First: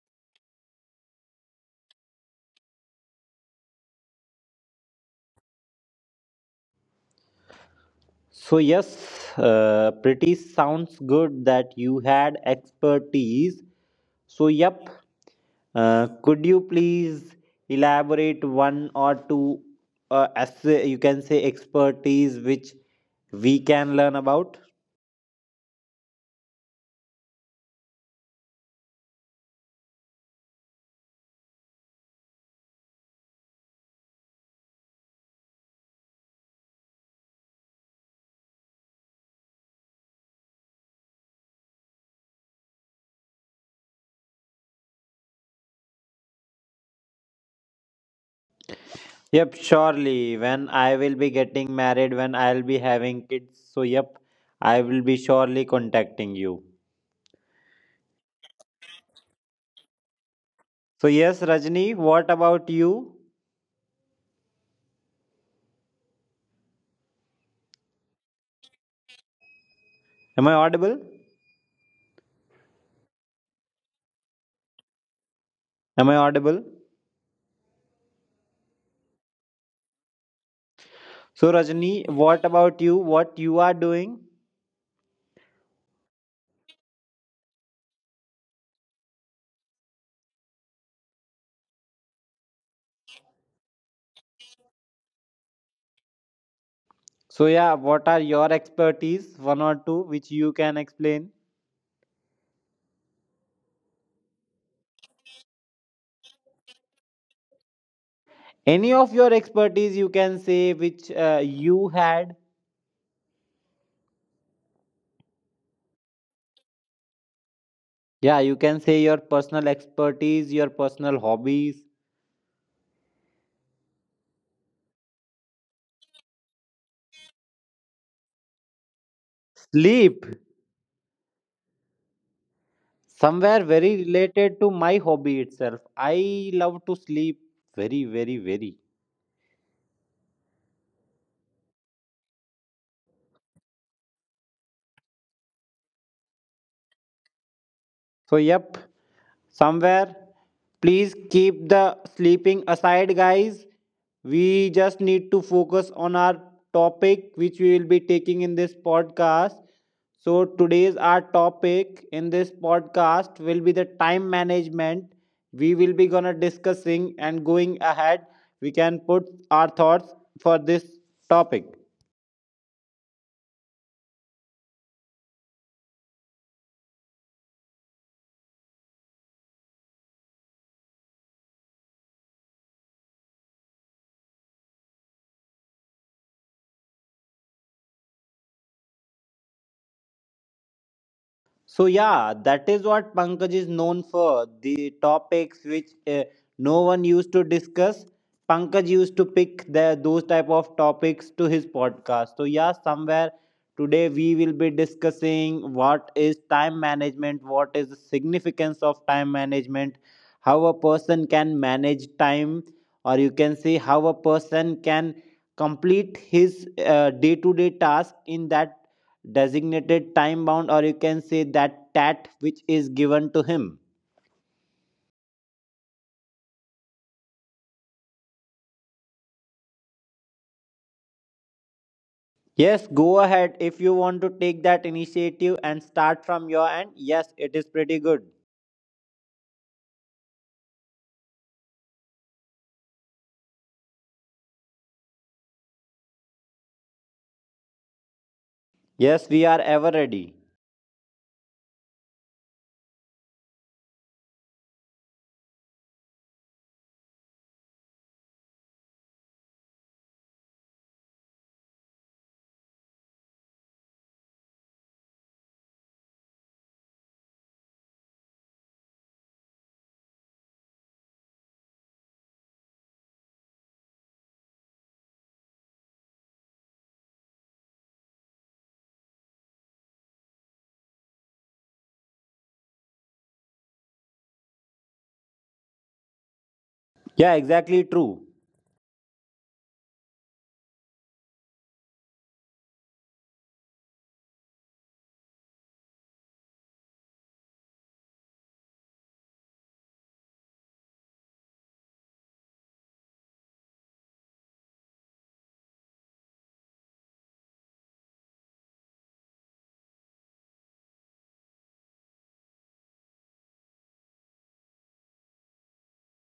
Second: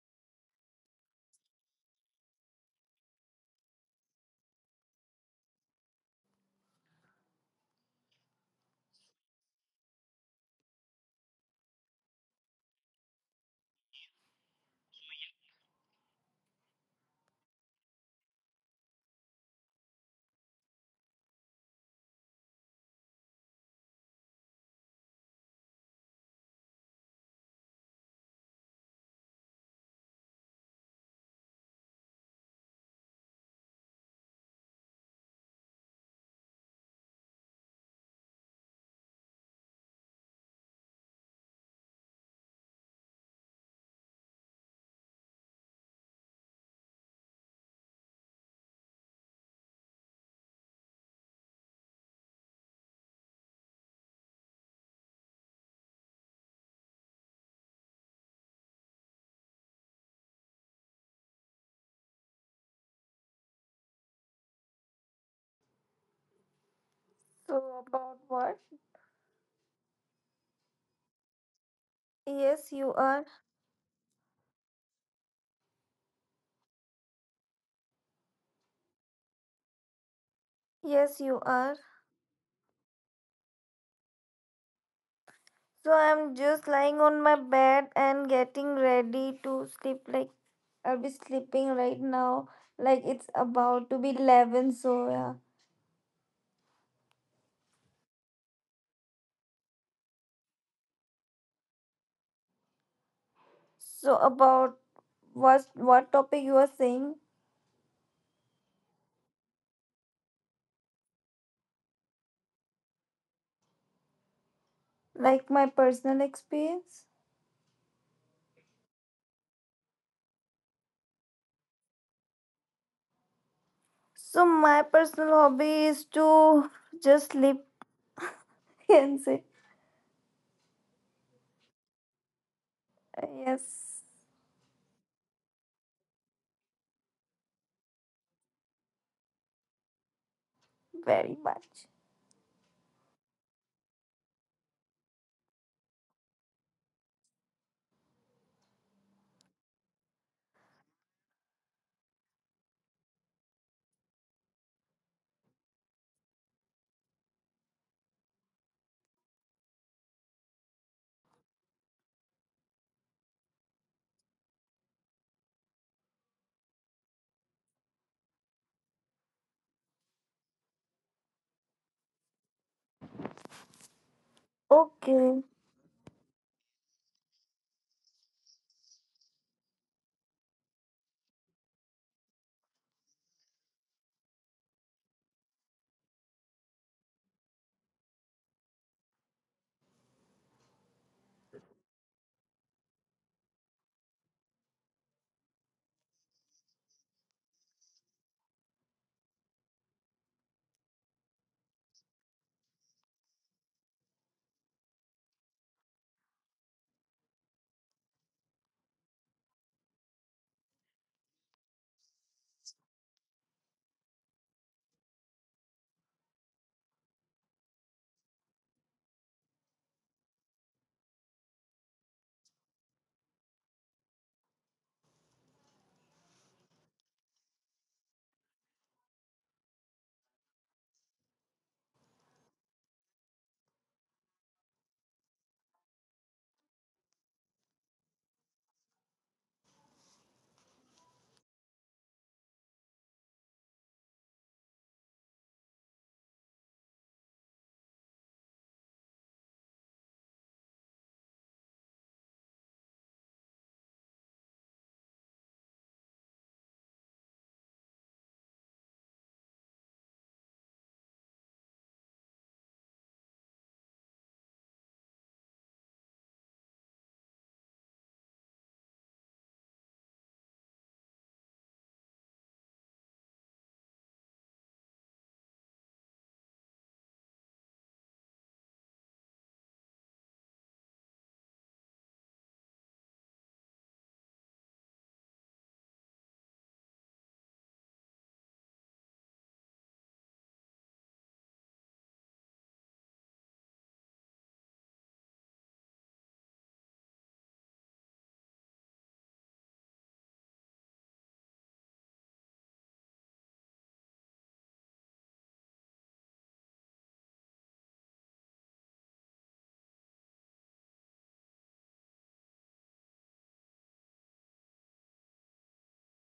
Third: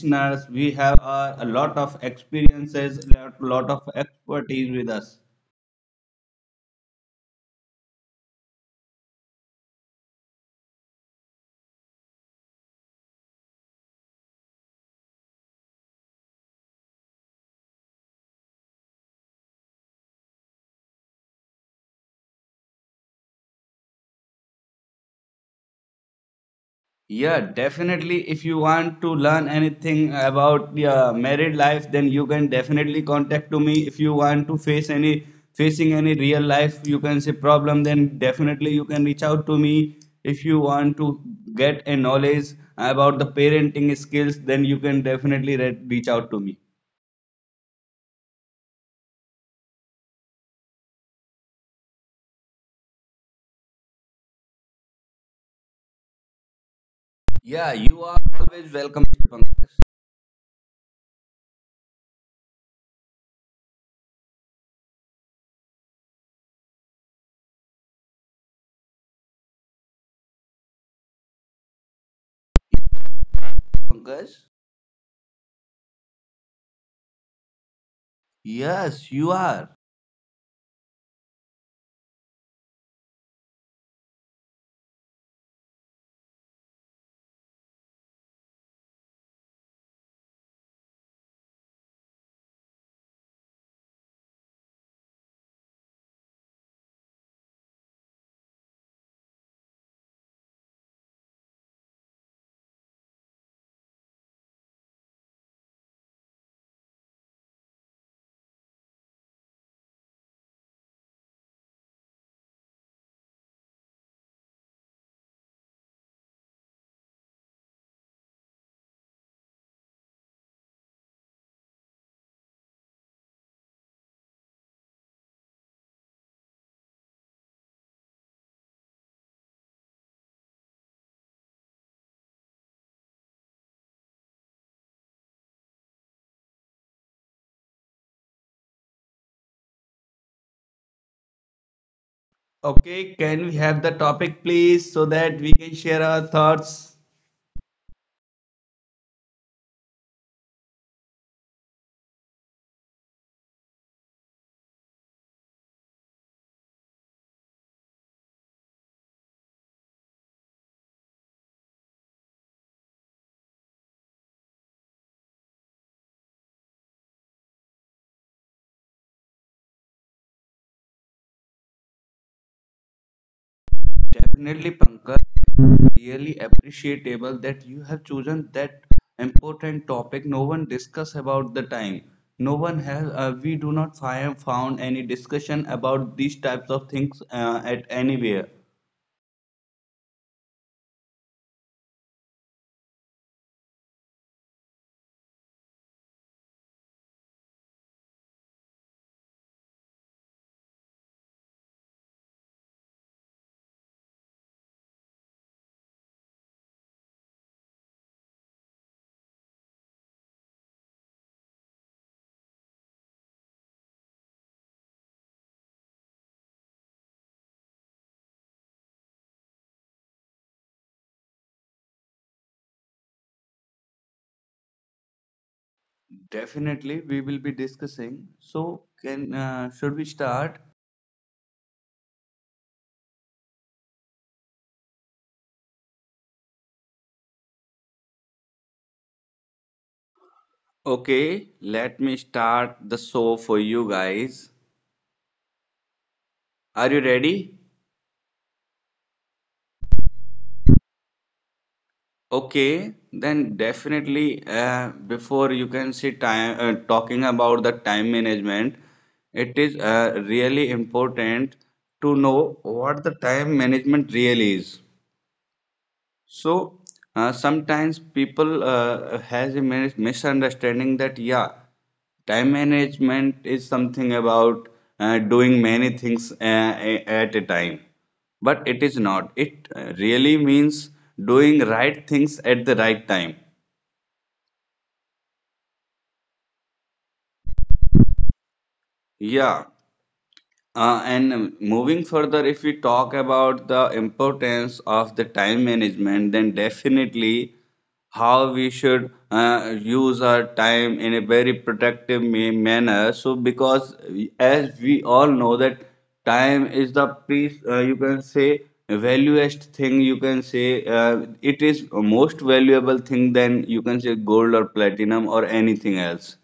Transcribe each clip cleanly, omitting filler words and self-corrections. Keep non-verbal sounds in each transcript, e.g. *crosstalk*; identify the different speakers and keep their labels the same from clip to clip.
Speaker 1: listeners. We have a lot of experiences, a lot of expertise with us.
Speaker 2: So yes, pretty sounds good that you had expertise. So yep, could you please elaborate one or two as you can say expertise which we can learn about?
Speaker 1: Yeah, definitely. If you want to learn anything about your married life, then you can definitely contact to me. If you want to face any real life, you can say problem, then definitely you can reach out to me. If you want to get a knowledge about the parenting skills, then you can definitely reach out to me.
Speaker 2: Yep, surely. When I will be getting married, when I'll be having kids, so yep, I will be surely contacting you.
Speaker 1: Yeah, you are always welcome, Pankaj.
Speaker 2: So yes, Rajni, what about you?
Speaker 3: So about what?
Speaker 2: Am I audible?
Speaker 3: Yes, you are.
Speaker 1: Pankaj?
Speaker 2: Am I audible?
Speaker 1: Yes, you are.
Speaker 3: Yes, you
Speaker 2: So
Speaker 3: are.
Speaker 2: Rajni, what about you? What you are doing?
Speaker 3: So I'm just lying on my bed and getting ready to sleep. I'll be sleeping right now. Like it's about to be 11. So yeah.
Speaker 2: So yeah, what are your expertise? One or two which you can explain.
Speaker 3: So about what what topic you are saying?
Speaker 2: Any of your expertise you can say which you had.
Speaker 3: Like my personal experience.
Speaker 2: Yeah, you can say your personal expertise, your personal hobbies.
Speaker 3: So my personal hobby is to just sleep *laughs* and say
Speaker 2: Sleep.
Speaker 3: yes
Speaker 2: Somewhere very related to my hobby itself. I love to sleep very, very, very.
Speaker 3: very much.
Speaker 1: Okay, can we have the topic please so that we can share our thoughts?
Speaker 2: So, yep, somewhere. Please keep the sleeping aside, guys. We just need to focus on our topic, which we will be taking in this podcast. So, today's our topic in this podcast will be the time management. We will be gonna discussing and going ahead. We can put our thoughts for this topic.
Speaker 1: Definitely, Pankaj.
Speaker 3: Okay.
Speaker 1: Really appreciable that you have chosen that important topic. No one discuss about the time. No one has. We do not find found any discussion about these types of things at anywhere.
Speaker 2: So yeah, that is what Pankaj is known for. The topics which no one used to discuss, Pankaj used to pick the, those type of topics to his podcast. So yeah, somewhere today we will be discussing what is time management, what is the significance of time management, how a person can manage time, or you can see how a person can complete his day to day task in that designated time bound or you can say that tat which is given to him.
Speaker 1: Definitely, we will be discussing. So, can should we start?
Speaker 2: Yes, go ahead if you want to take that initiative and start from your end. Yes, it is pretty good.
Speaker 1: Okay, let me start the show for you guys. Are you ready?
Speaker 2: Yes, we are ever ready.
Speaker 1: Okay, then definitely before you can see time talking about the time management, it is really important to know what the time management really is. So sometimes people has a misunderstanding that yeah, time management is something about doing many things at a time, but it is not. It really means doing right things at the right time.
Speaker 2: Yeah, exactly true.
Speaker 1: Yeah, and moving further, if we talk about the importance of the time management, then definitely how we should use our time in a very productive manner. So, because as we all know that time is the you can say valuest thing. You can say it is most valuable thing than you can say gold or platinum or anything else.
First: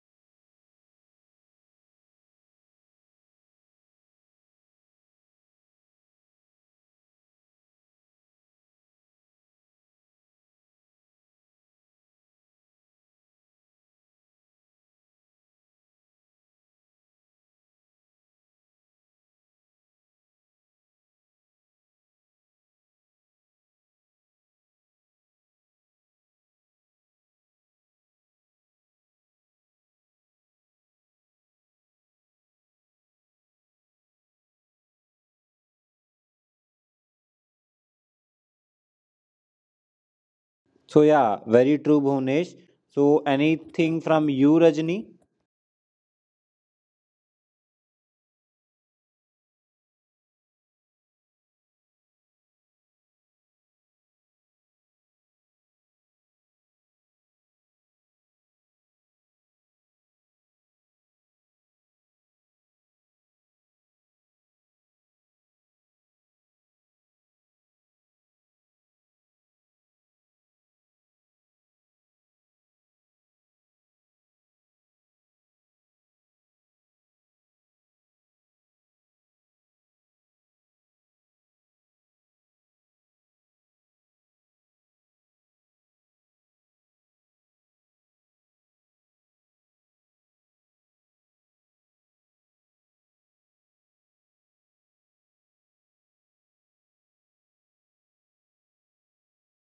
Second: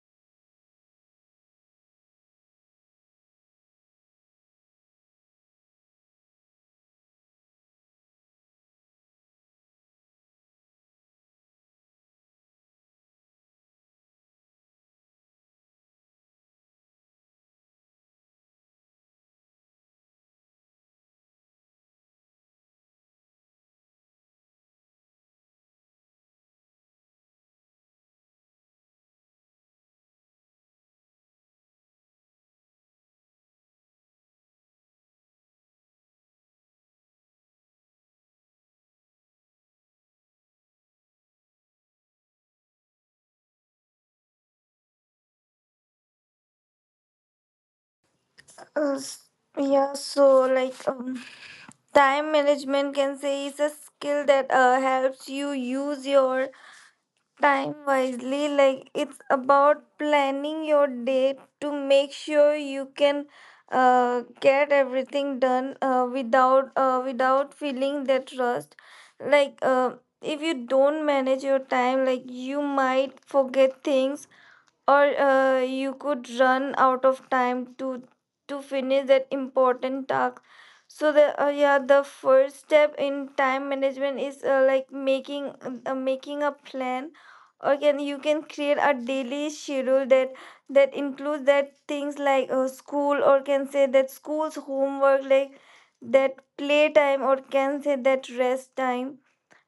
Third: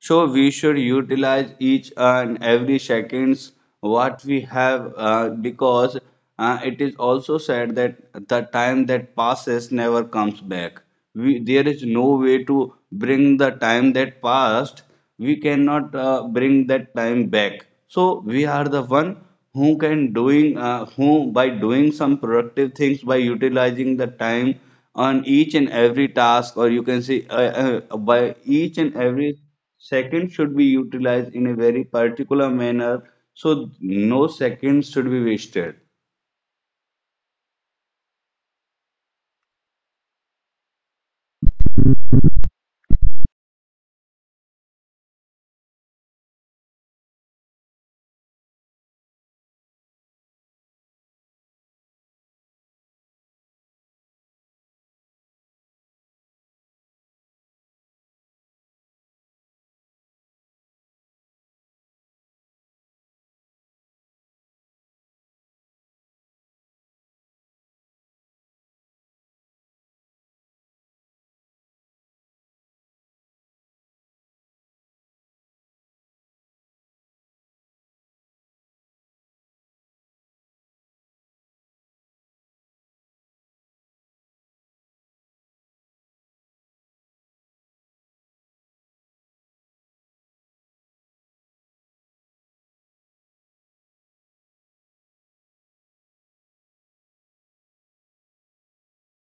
Speaker 1: So we should utilize each and every seconds what we have because it is also said that the time that passes never comes back. There is no way to bring the time that passed, we cannot bring that time back, so we are the one who can doing who by doing some productive things, by utilizing the time on each and every task, or you can say by each and every second should be utilized in a very particular manner, so no seconds should be wasted.
Speaker 2: So yeah, very true, Bhunesh. So anything from you, Rajni?
Speaker 3: Uh, s- yeah, so time management can say is a skill that helps you use your time wisely. Like it's about planning your day to make sure you can get everything done without without feeling that rust. Like if you don't manage your time, like you might forget things or you could run out of time to finish that important task. So the yeah, the first step in time management is like making a plan, or can you can create a daily schedule that includes that things like school, or can say that school's homework, like that playtime, or can say that rest time.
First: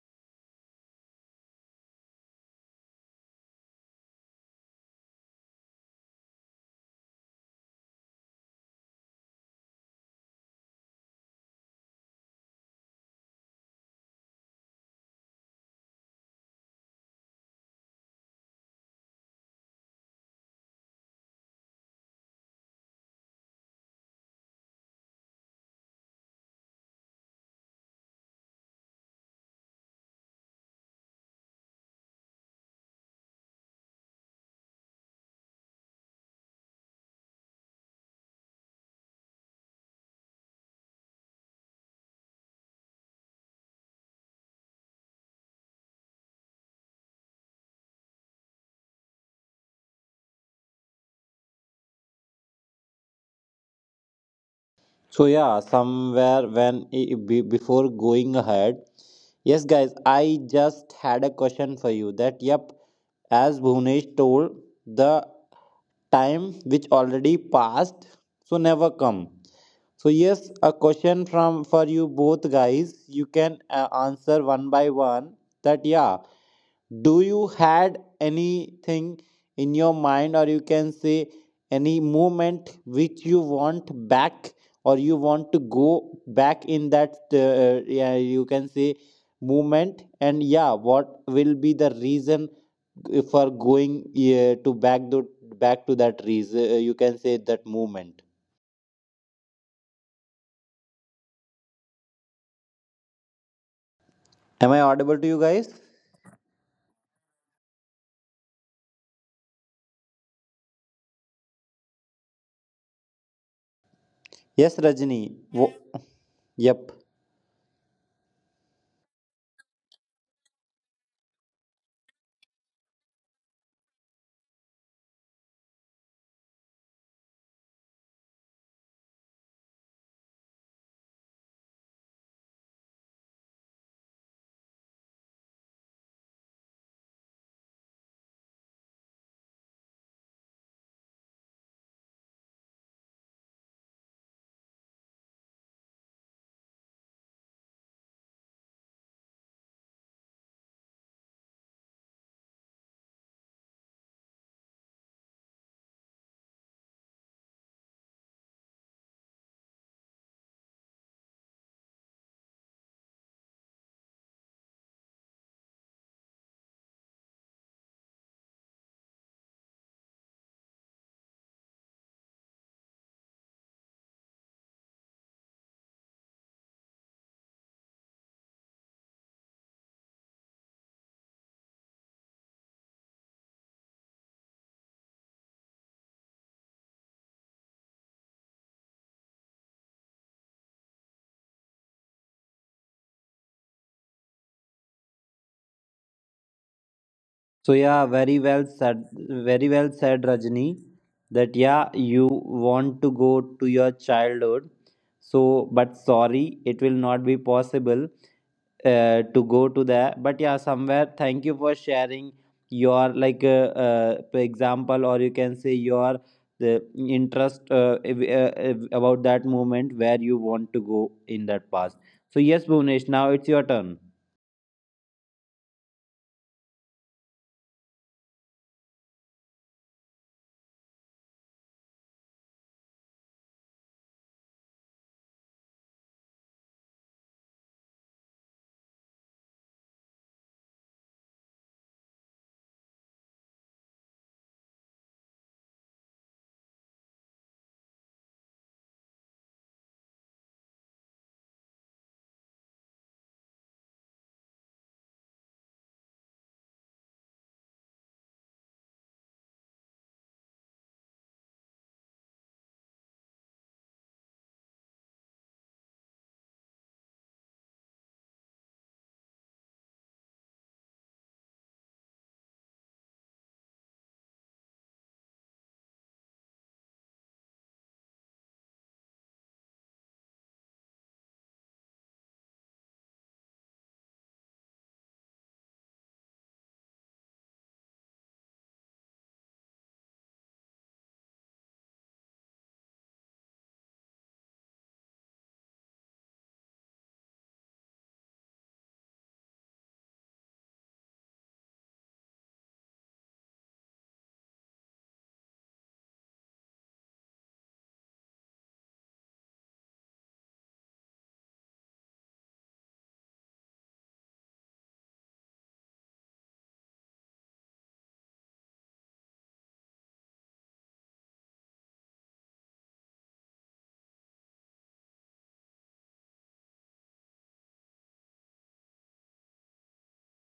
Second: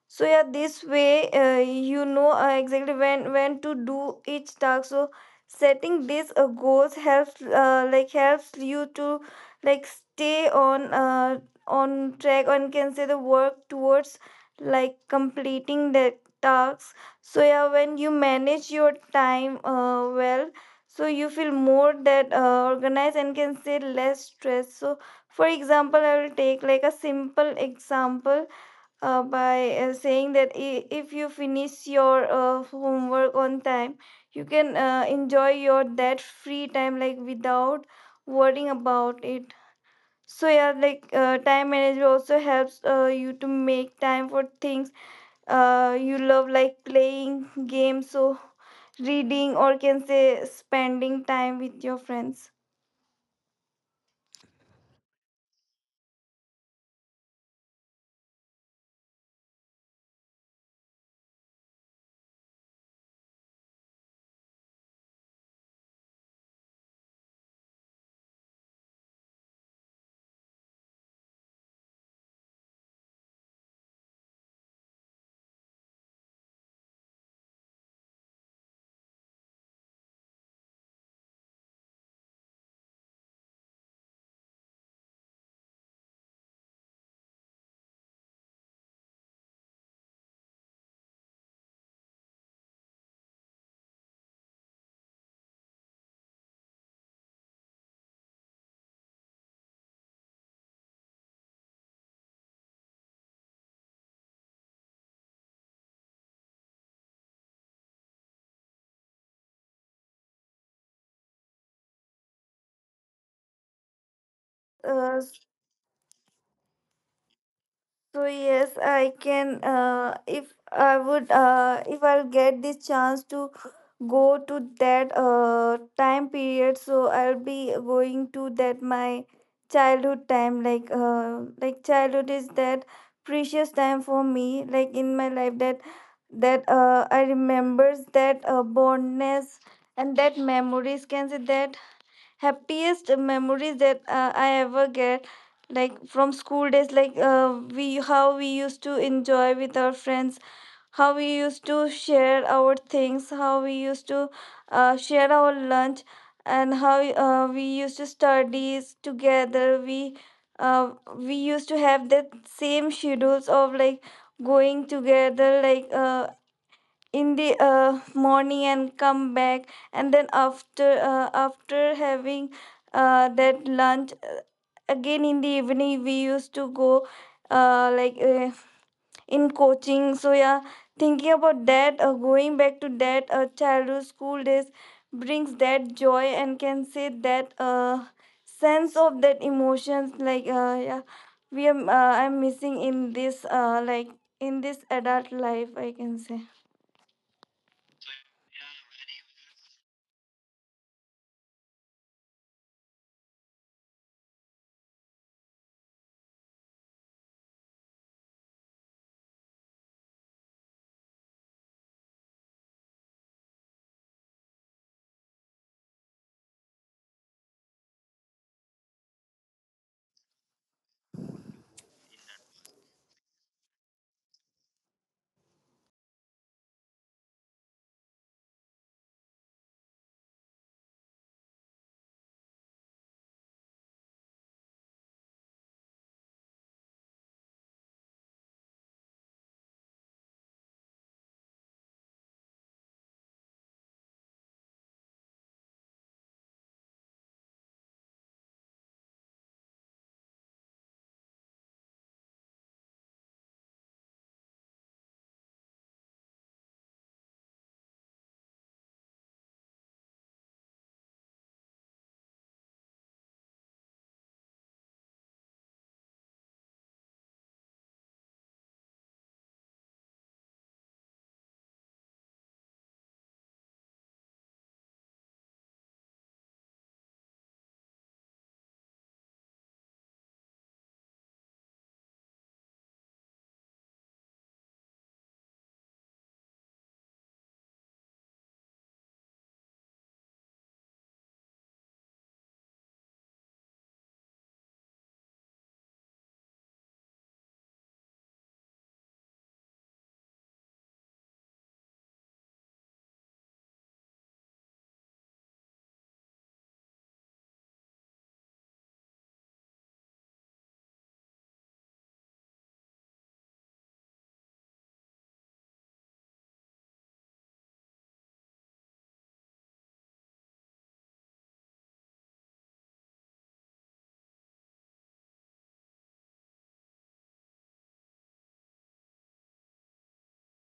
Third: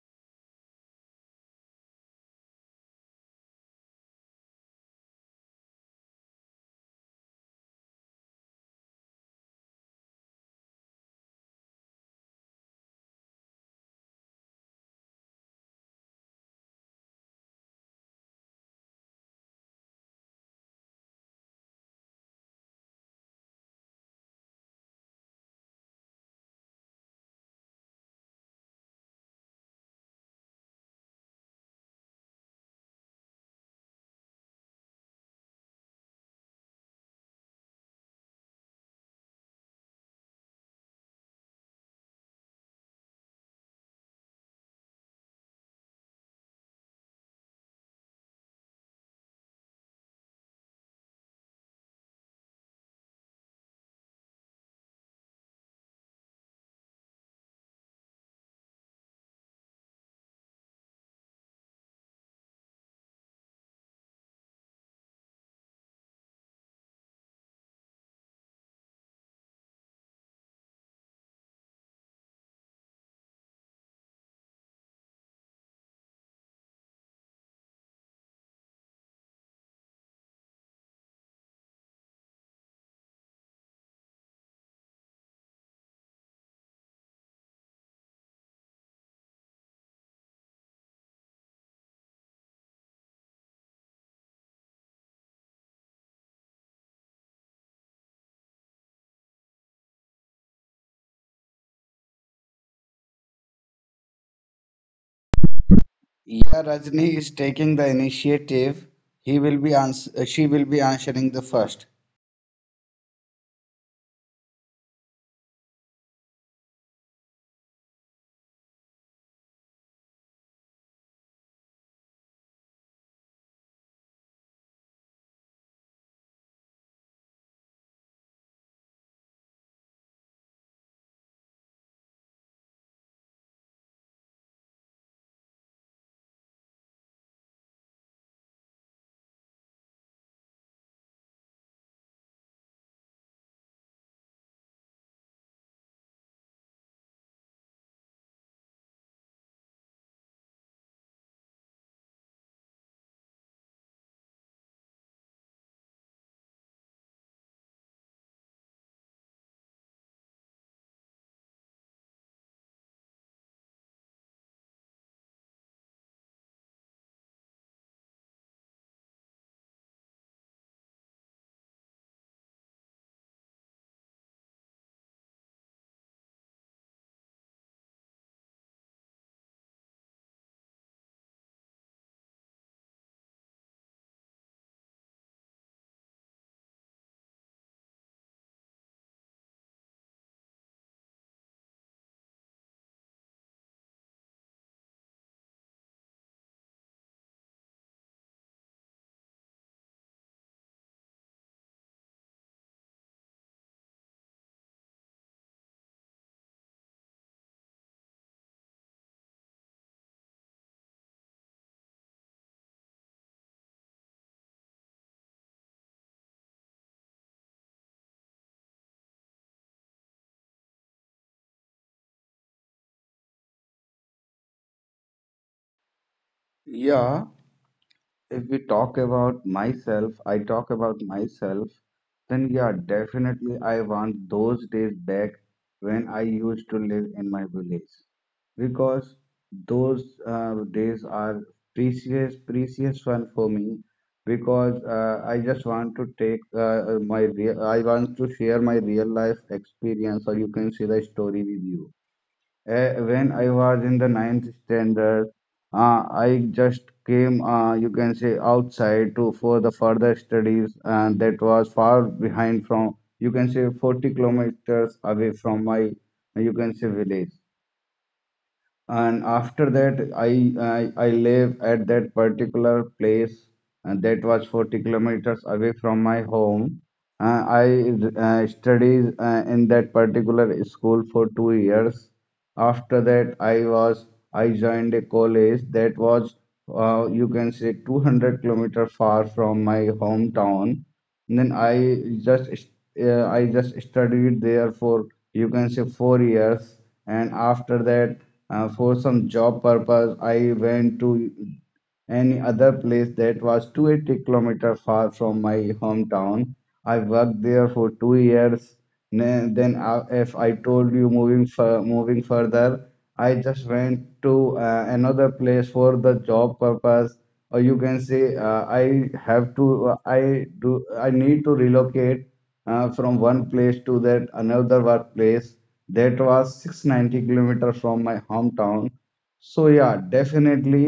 Speaker 3: So yeah, this way you know exactly when to do each task. So setting these goals helps like helps you to like stay on on track and can say the work towards like completing the tasks. So yeah, when you manage your time well, so you feel more that organized and can say less stress. So for example, I will take like a simple example by saying that if you finish your homework on time, you can enjoy your that free time like without worrying about it. So yeah, like time management also helps you to make time for things you love, like playing games, so reading, or can say spending time with your friends.
Speaker 2: So yeah, somewhere before going ahead, yes guys, I just had a question for you that yep, as Bhunesh told, the time which already passed so never come. So yes, a question from for you both guys, you can answer one by one that yeah, do you had anything in your mind or you can say any moment which you want back or you want to go back in that yeah you can say movement, and yeah what will be the reason for going to back the back to that reason, you can say that movement. Am I audible to you guys?
Speaker 1: Yeah, Rajni is taking the initiative. He will be ans- she will be answering the first.
Speaker 2: Yes,
Speaker 3: Uh,
Speaker 2: Rajni. Wo- yep.
Speaker 3: So yes, I can. If I would, if I'll get this chance to go to that time period, so I'll be going to that my childhood time. Like childhood is that precious time for me. Like in my life, that I remembers that bondness and that memories. Can say that happiest memories that I ever get, like from school days, like we how we used to enjoy with our friends, how we used to share our things, how we used to share our lunch, and how we used to studies together. Uh, we used to have that same schedules of like going together like in the morning and come back, and then after after having that lunch, again in the evening we used to go uh, like uh, in coaching. So yeah, thinking about that going back to that childhood school days brings that joy and can say that sense of that emotions, like yeah, we am I'm missing in this like in this adult life, I can say.
Speaker 2: So yeah, very well said. Very well said, Rajni. That yeah, you want to go to your childhood. So, but sorry, it will not be possible to go to that. But yeah, somewhere. Thank you for sharing your like for example, or you can say your the interest about that moment where you want to go in that past. So yes, Bhuvnesh, now it's your turn.
Speaker 1: Yeah, If we talk about myself, I talk about myself, then yeah, definitely I want those days back when I used to live in my village. Because those days are precious one for me. Because I just want to take my real, I want to share my real life experience, or you can see the story with you. When I was in the ninth standard, I just came, you can say, outside to for the further studies, and that was far behind from, you can say, 40 kilometers away from my, you can say, village. And after that I live at that particular place, and that was 40 kilometers away from my home. I studied in that particular school for 2 years. After that I was I joined a college that was, you can say, 200-kilometer far from my hometown. And then I just studied there for, you can say, 4 years, and after that, for some job purpose, I went to any other place that was 280-kilometer far from my hometown. I worked there for 2 years. Then, if I told you moving further, I just went to another place for the job purpose, or you can say I have to, I do, I need to relocate from one place to that another workplace. That was 690 kilometers from my hometown. So yeah, definitely.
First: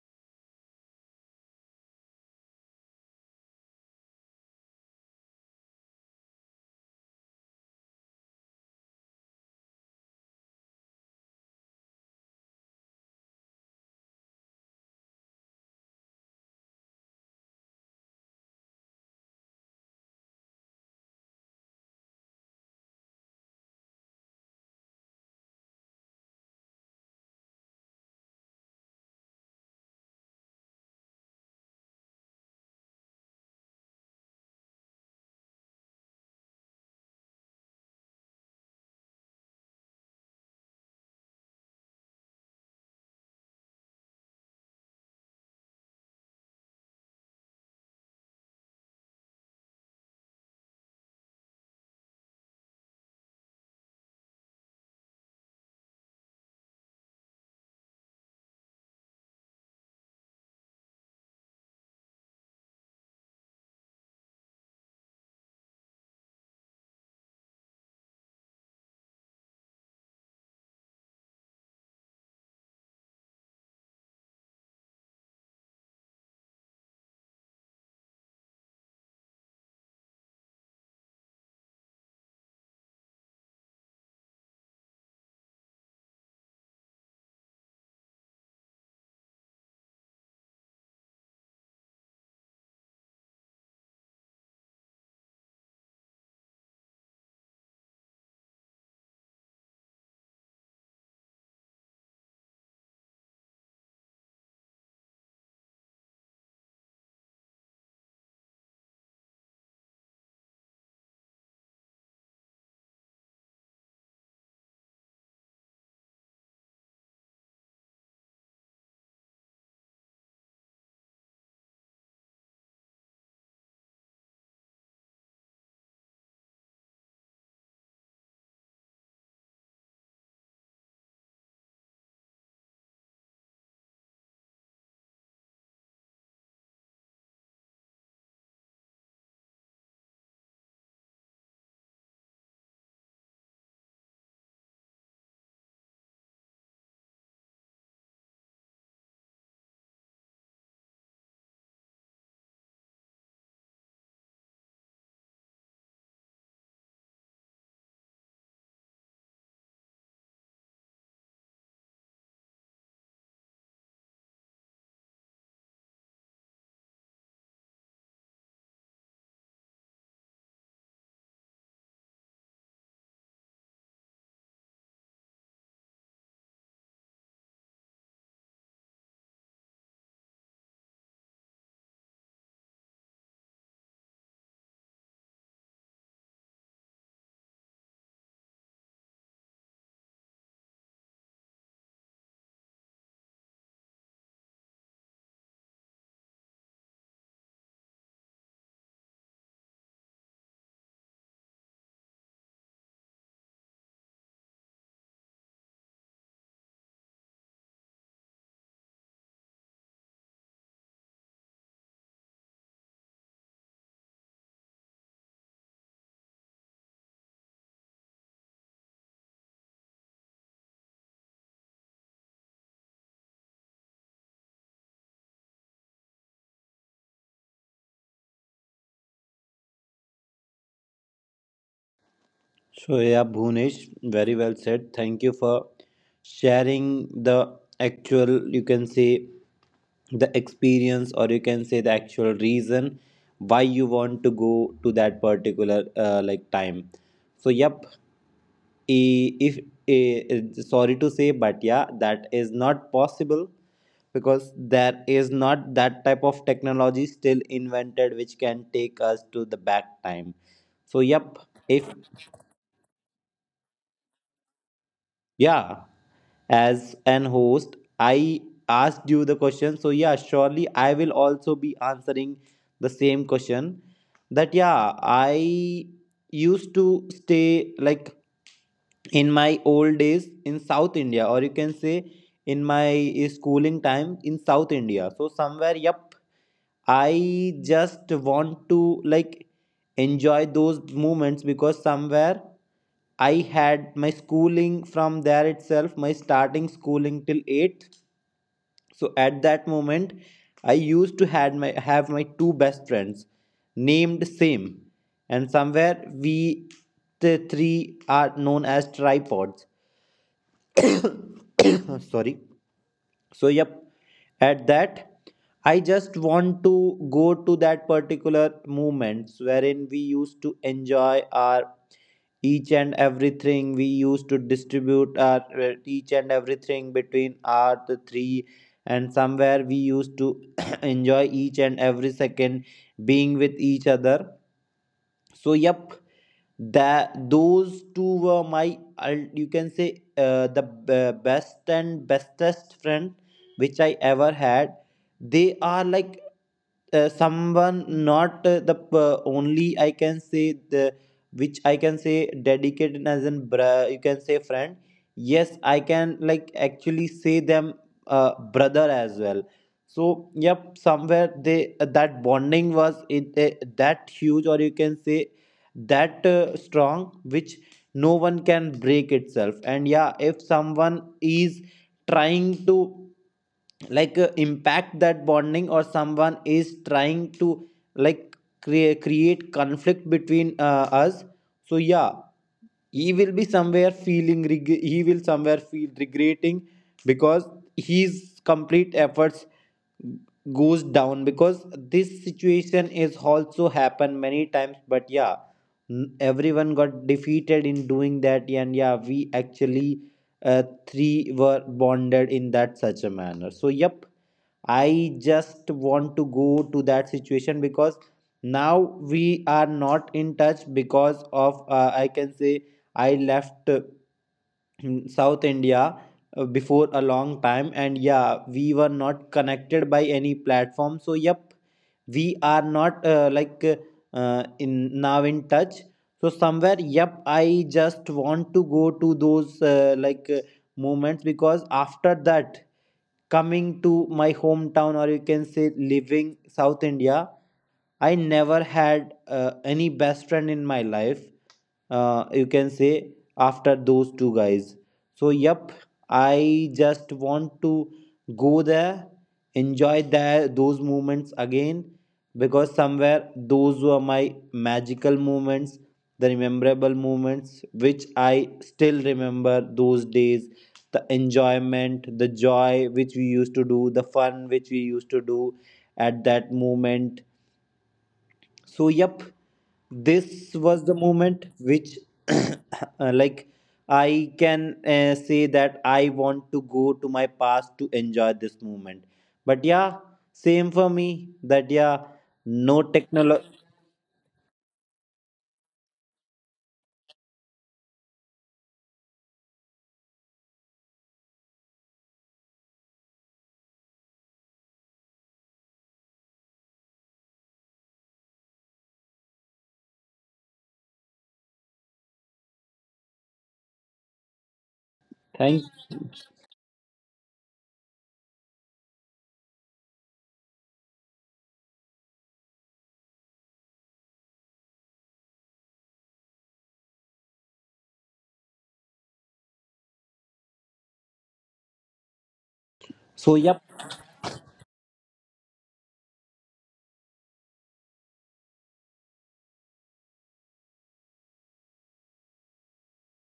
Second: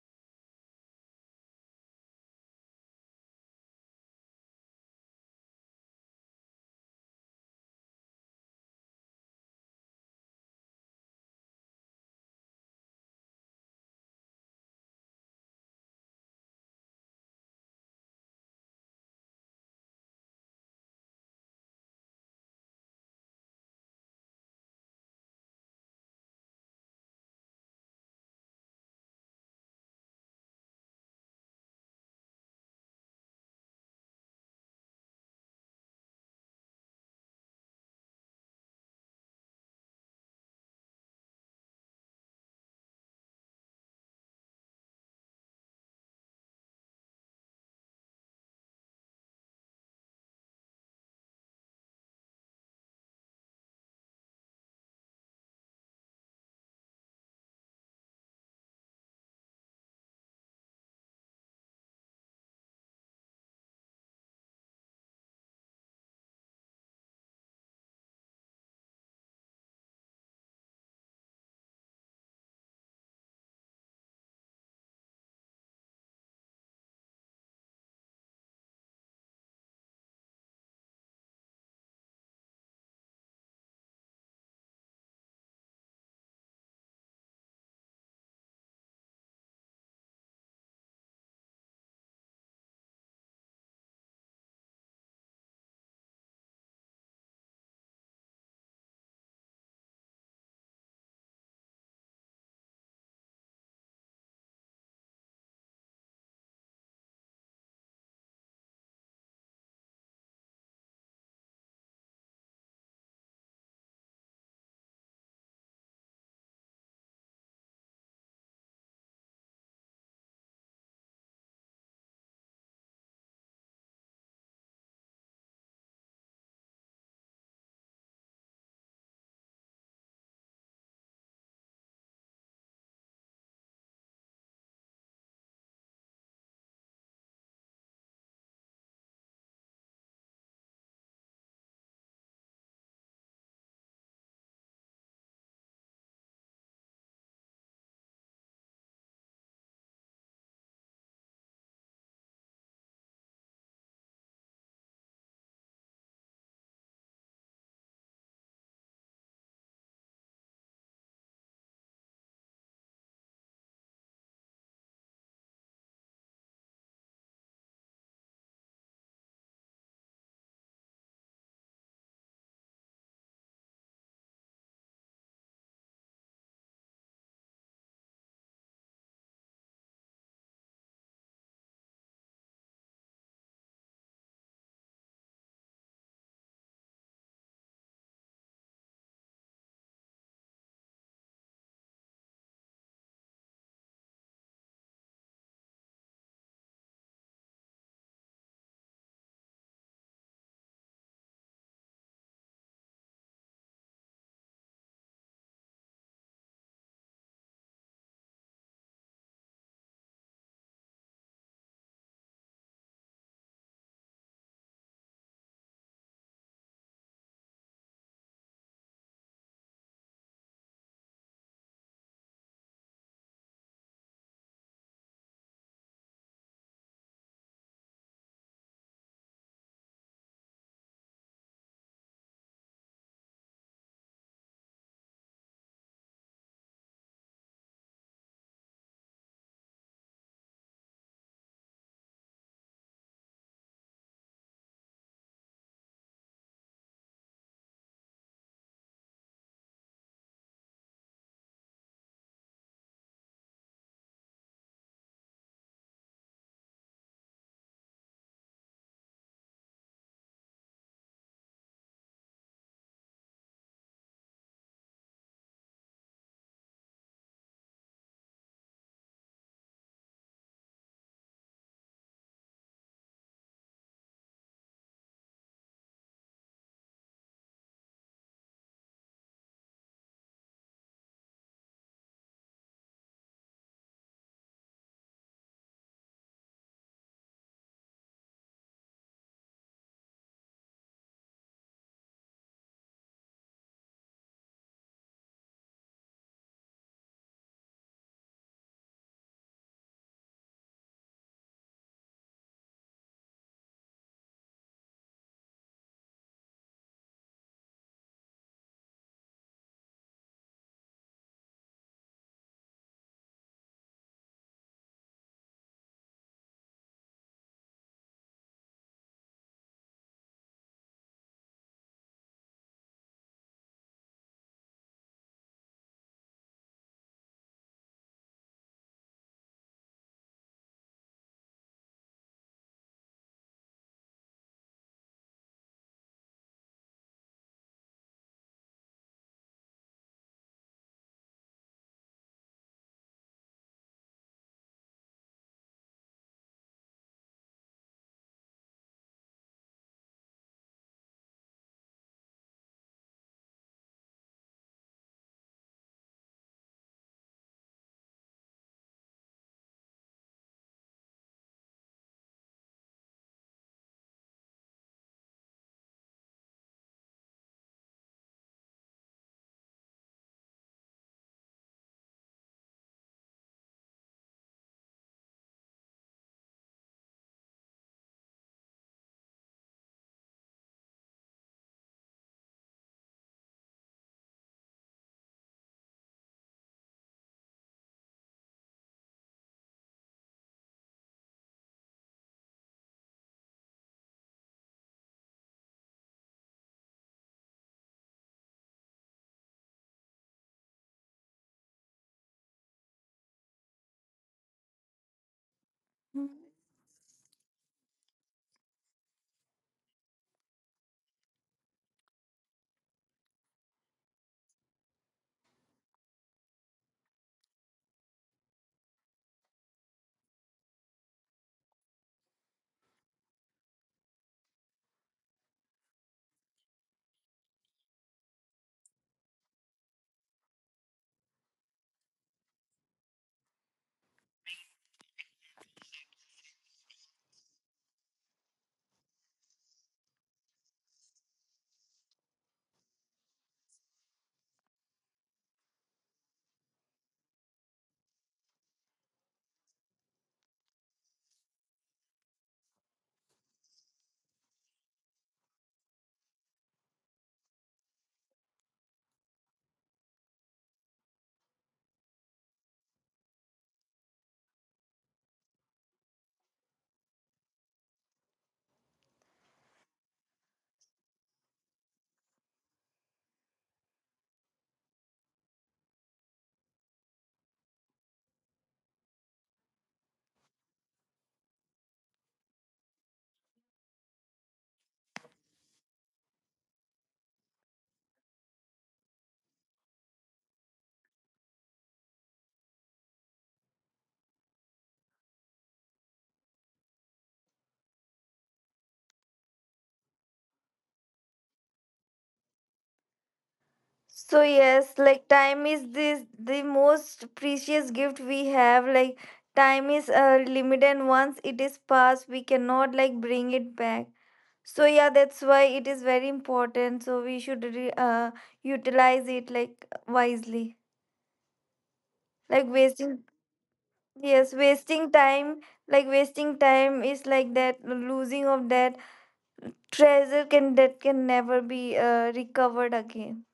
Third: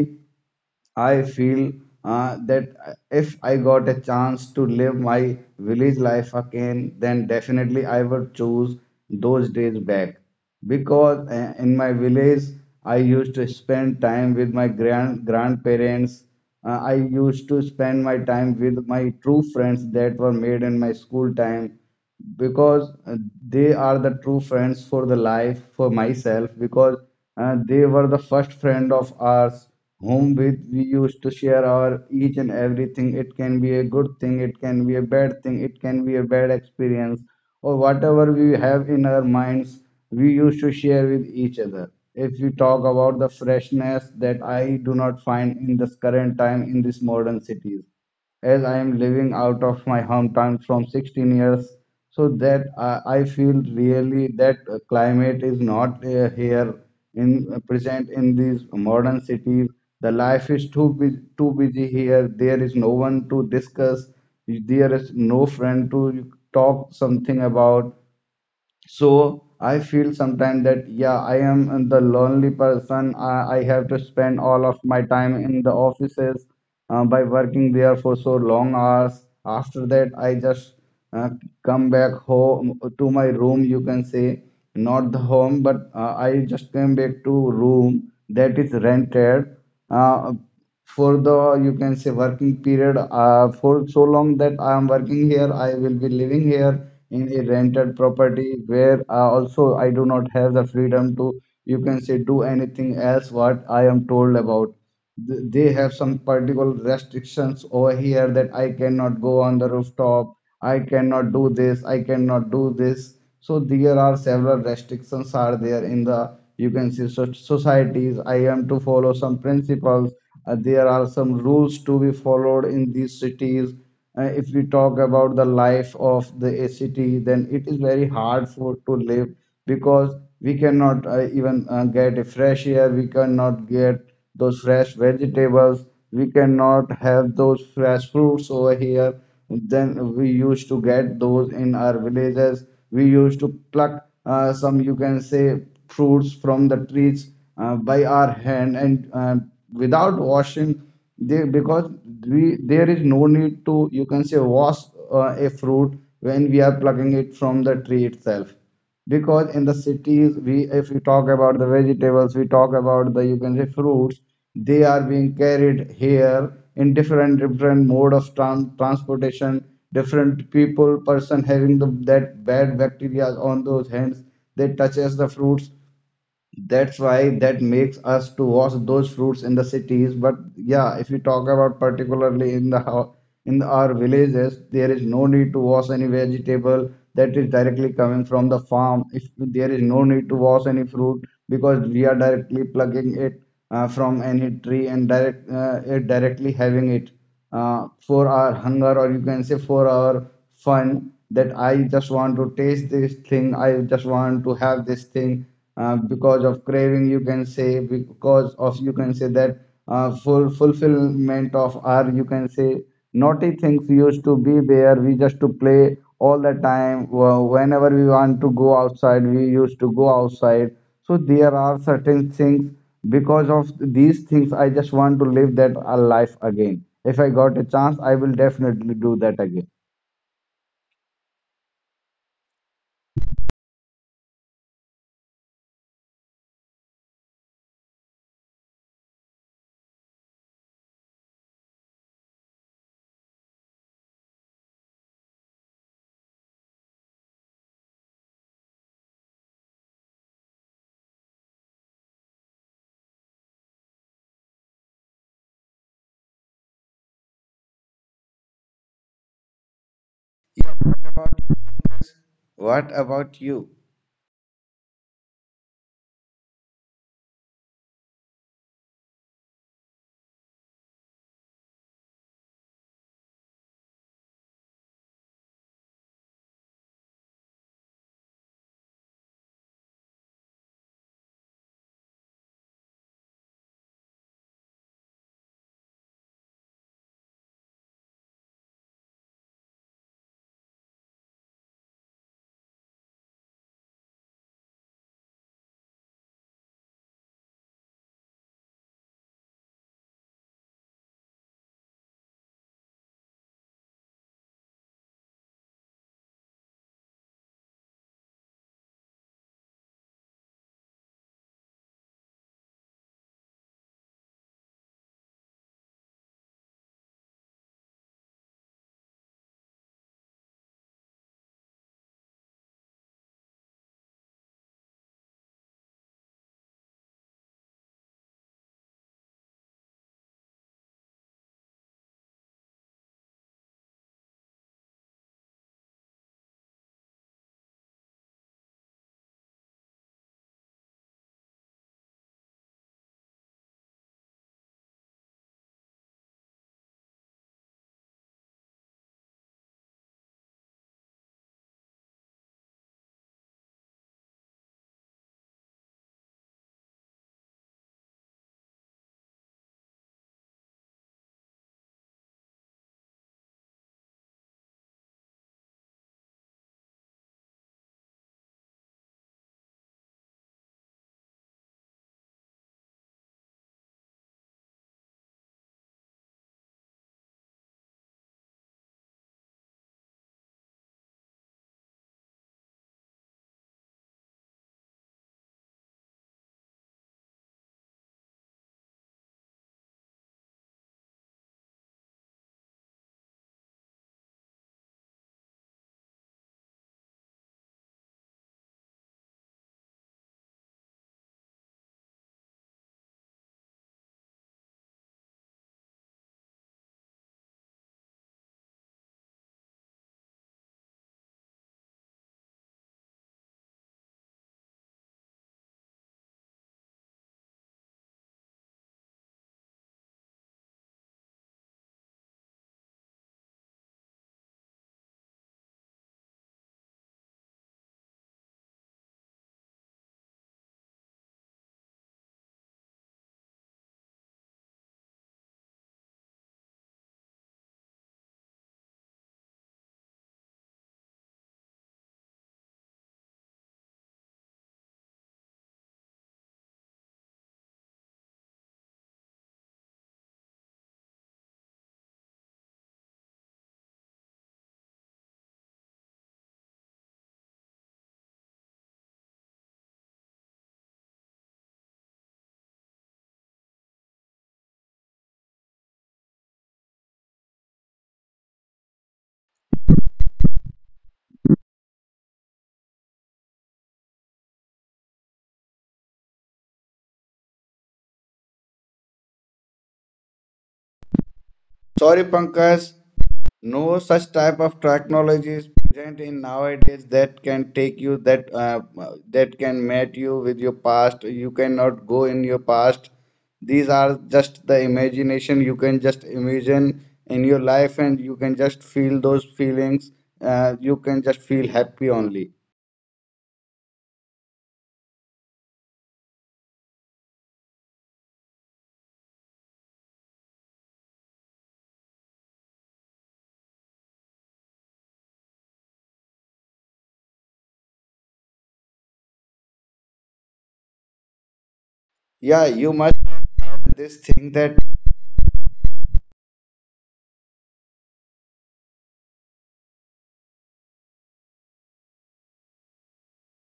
Speaker 1: I feel that if I got a chance to live my village life again, then definitely I would choose those days back. Because in my village, I used to spend time with my grandparents. I used to spend my time with my true friends that were made in my school time, because they are the true friends for the life for myself, because they were the first friend of ours whom with we used to share our each and everything. It can be a good thing, it can be a bad thing, it can be a bad experience, or whatever we have in our minds, we used to share with each other. If we talk about the freshness that I do not find in this current time in these modern cities, as I am living out of my hometown from 16 years, so that I feel really that climate is not here in present in these modern cities. The life is too too busy here. There is no one to discuss. There is no friend to talk something about. So I feel sometimes that yeah, I am the lonely person. I have to spend all of my time in the offices by working there for so long hours. After that, I just uh, come back home to my room. You can say not the home, but I just came back to room that is rented. Uh, for the, you can say, working period, for so long that I am working here, I will be living here in a rented property, where also I do not have the freedom to, you can say, do anything else what I am told about. They have some particular restrictions over here, that I cannot go on the rooftop, I cannot do this, I cannot do this. So there are several restrictions are there in the, you can see, so societies. I am to follow some principles, there are some rules to be followed in these cities. If we talk about the life of the a city, then it is very hard for to live, because we cannot even get a fresh air. We cannot get those fresh vegetables. We cannot have those fresh fruits over here. Then we used to get those in our villages. We used to pluck some, you can say, fruits from the trees by our hand and without washing they, because we there is no need to, you can say, wash a fruit when we are plucking it from the tree itself. Because in the cities, we if we talk about the vegetables, we talk about the, you can say, fruits, they are being carried here in different different mode of transportation. Different people person having the, that bad bacteria on those hands, they touches the fruits. That's why that makes us to wash those fruits in the cities. But yeah, if you talk about particularly in the in our villages, there is no need to wash any vegetable that is directly coming from the farm. If there is no need to wash any fruit, because we are directly plucking it from any tree and direct it directly having it for our hunger, or you can say for our fun, that I just want to taste this thing, I just want to have this thing because of craving, you can say, because of, you can say, that full fulfillment of our, you can say, naughty things used to be there. We just to play all the time. Whenever we want to go outside, we used to go outside. So there are certain things, because of these things, I just want to live that life again. If I got a chance, I will definitely do that again.
Speaker 2: So, yeah, Bhunesh, very well said. Thank you for sharing the actual, you can say, the experience, or you can say the actual reason why you want to go to that particular like time. So, yep, I- if I- sorry to say, but yeah, that is not possible because there is not that type of technology still invented which can take us to the back time. So, yep, if.
Speaker 1: What about you?
Speaker 2: Yeah, as an host, I asked you the question. So, yeah, surely I will also be answering the same question. That, yeah, I used to stay like in my old days in South India, or you can say in my schooling time in South India. So, somewhere, yep, I just want to like enjoy those moments because somewhere I had my schooling from there itself, my starting schooling till 8th. So at that moment, I used to had my have my two best friends named same, and somewhere we the three are known as tripods. *coughs* Sorry. So, yep, at that, I just want to go to that particular moments wherein we used to enjoy our each and everything. We used to distribute our each and everything between our the three, and somewhere we used to *clears throat* enjoy each and every second being with each other. So yep, that those two were my you can say best and bestest friend which I ever had. They are like someone, not the p- only I can say the, which I can say dedicated as you can say friend. Yes, I can like actually say them uh, brother as well. So yep, somewhere they that bonding was that huge or you can say that strong which no one can break itself. And yeah, if someone is trying to like impact that bonding or someone is trying to like create conflict between us, so yeah he will be somewhere he will somewhere feel regretting because his complete efforts goes down because this situation is also happened many times. But yeah, everyone got defeated in doing that, and yeah we actually three were bonded in that such a manner. So yep, I just
Speaker 3: Hmm.
Speaker 2: want to go to that situation because now we are not in touch because of I can say I left in South India before a long time, and yeah, we were not connected by any platform. So, yep, we are not like in now in touch. So somewhere, yep, I just want to go to those moments because after that coming to my hometown or you can say living South India, I never had any best friend in my life, you can say after those two guys. So yep, I just want to go there, enjoy that those moments again because somewhere those were my magical moments, the rememberable moments which I still remember those days, the enjoyment, the joy which we used to do, the fun which we used to do at that moment. So yep, this was the moment which *coughs* *clears throat* like I can say that I want to go to my past to enjoy this moment. But yeah, same for me that
Speaker 1: Sorry,
Speaker 2: yeah,
Speaker 1: Pankaj,
Speaker 2: no technology.
Speaker 1: no such type of technology is present in nowadays that can take you that that can mate you with your past. You cannot go in your past. These are just the imagination, you can just imagine in your life, and you can just feel those feelings. You can just feel happy only.
Speaker 3: So yes, like time is
Speaker 2: Thank.
Speaker 3: this the most precious gift we have. Like time is limited and once it is passed, we cannot like bring it back. So yeah, that's why it is very important. So we should utilize it like wisely.
Speaker 1: Yeah,
Speaker 3: Like
Speaker 1: you must.
Speaker 3: wasting
Speaker 2: So yep,
Speaker 1: This thing
Speaker 3: Yes,
Speaker 1: that,
Speaker 3: wasting time, like wasting time is like that losing of that treasure can that can never be recovered again.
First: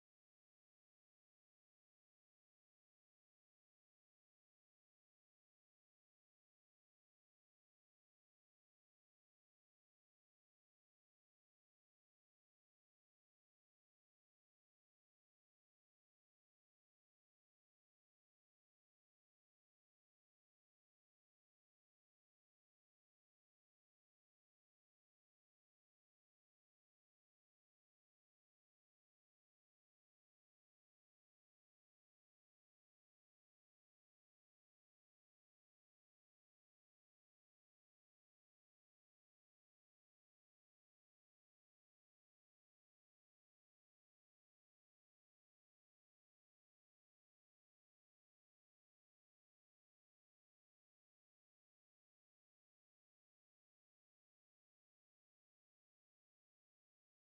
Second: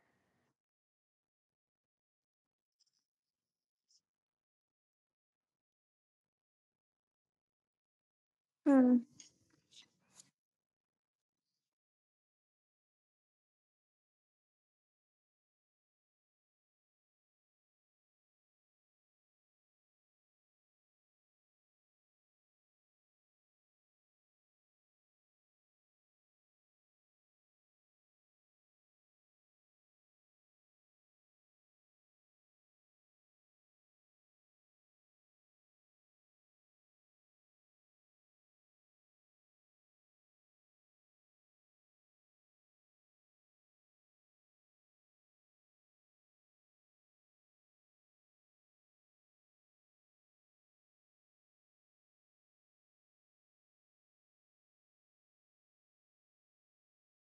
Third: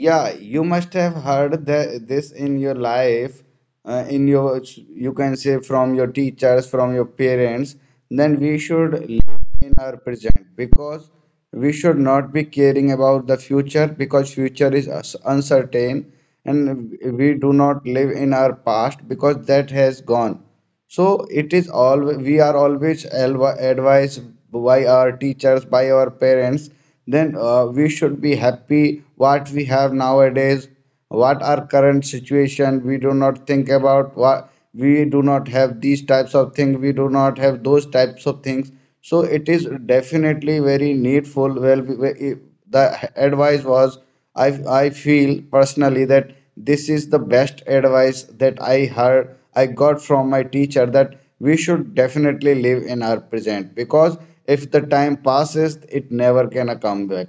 Speaker 1: yeah, you must have heard this in your life, in your, you can say, from your teachers, from your parents. Then we should
Speaker 3: Hmm.
Speaker 1: in our present, because we should not be caring about the future because future is uncertain, and we do not live in our past because that has gone. So it is all, we are advised by our teachers, by our parents. Then we should be happy what we have nowadays, what our current situation. We do not think about what we do not have these types of things, we do not have those types of things. So it is definitely very needful. Well, the advice was, I I feel personally that this is the best advice that I heard, I got from my teacher, that we should definitely live in our present because if the time passes, it never can come back.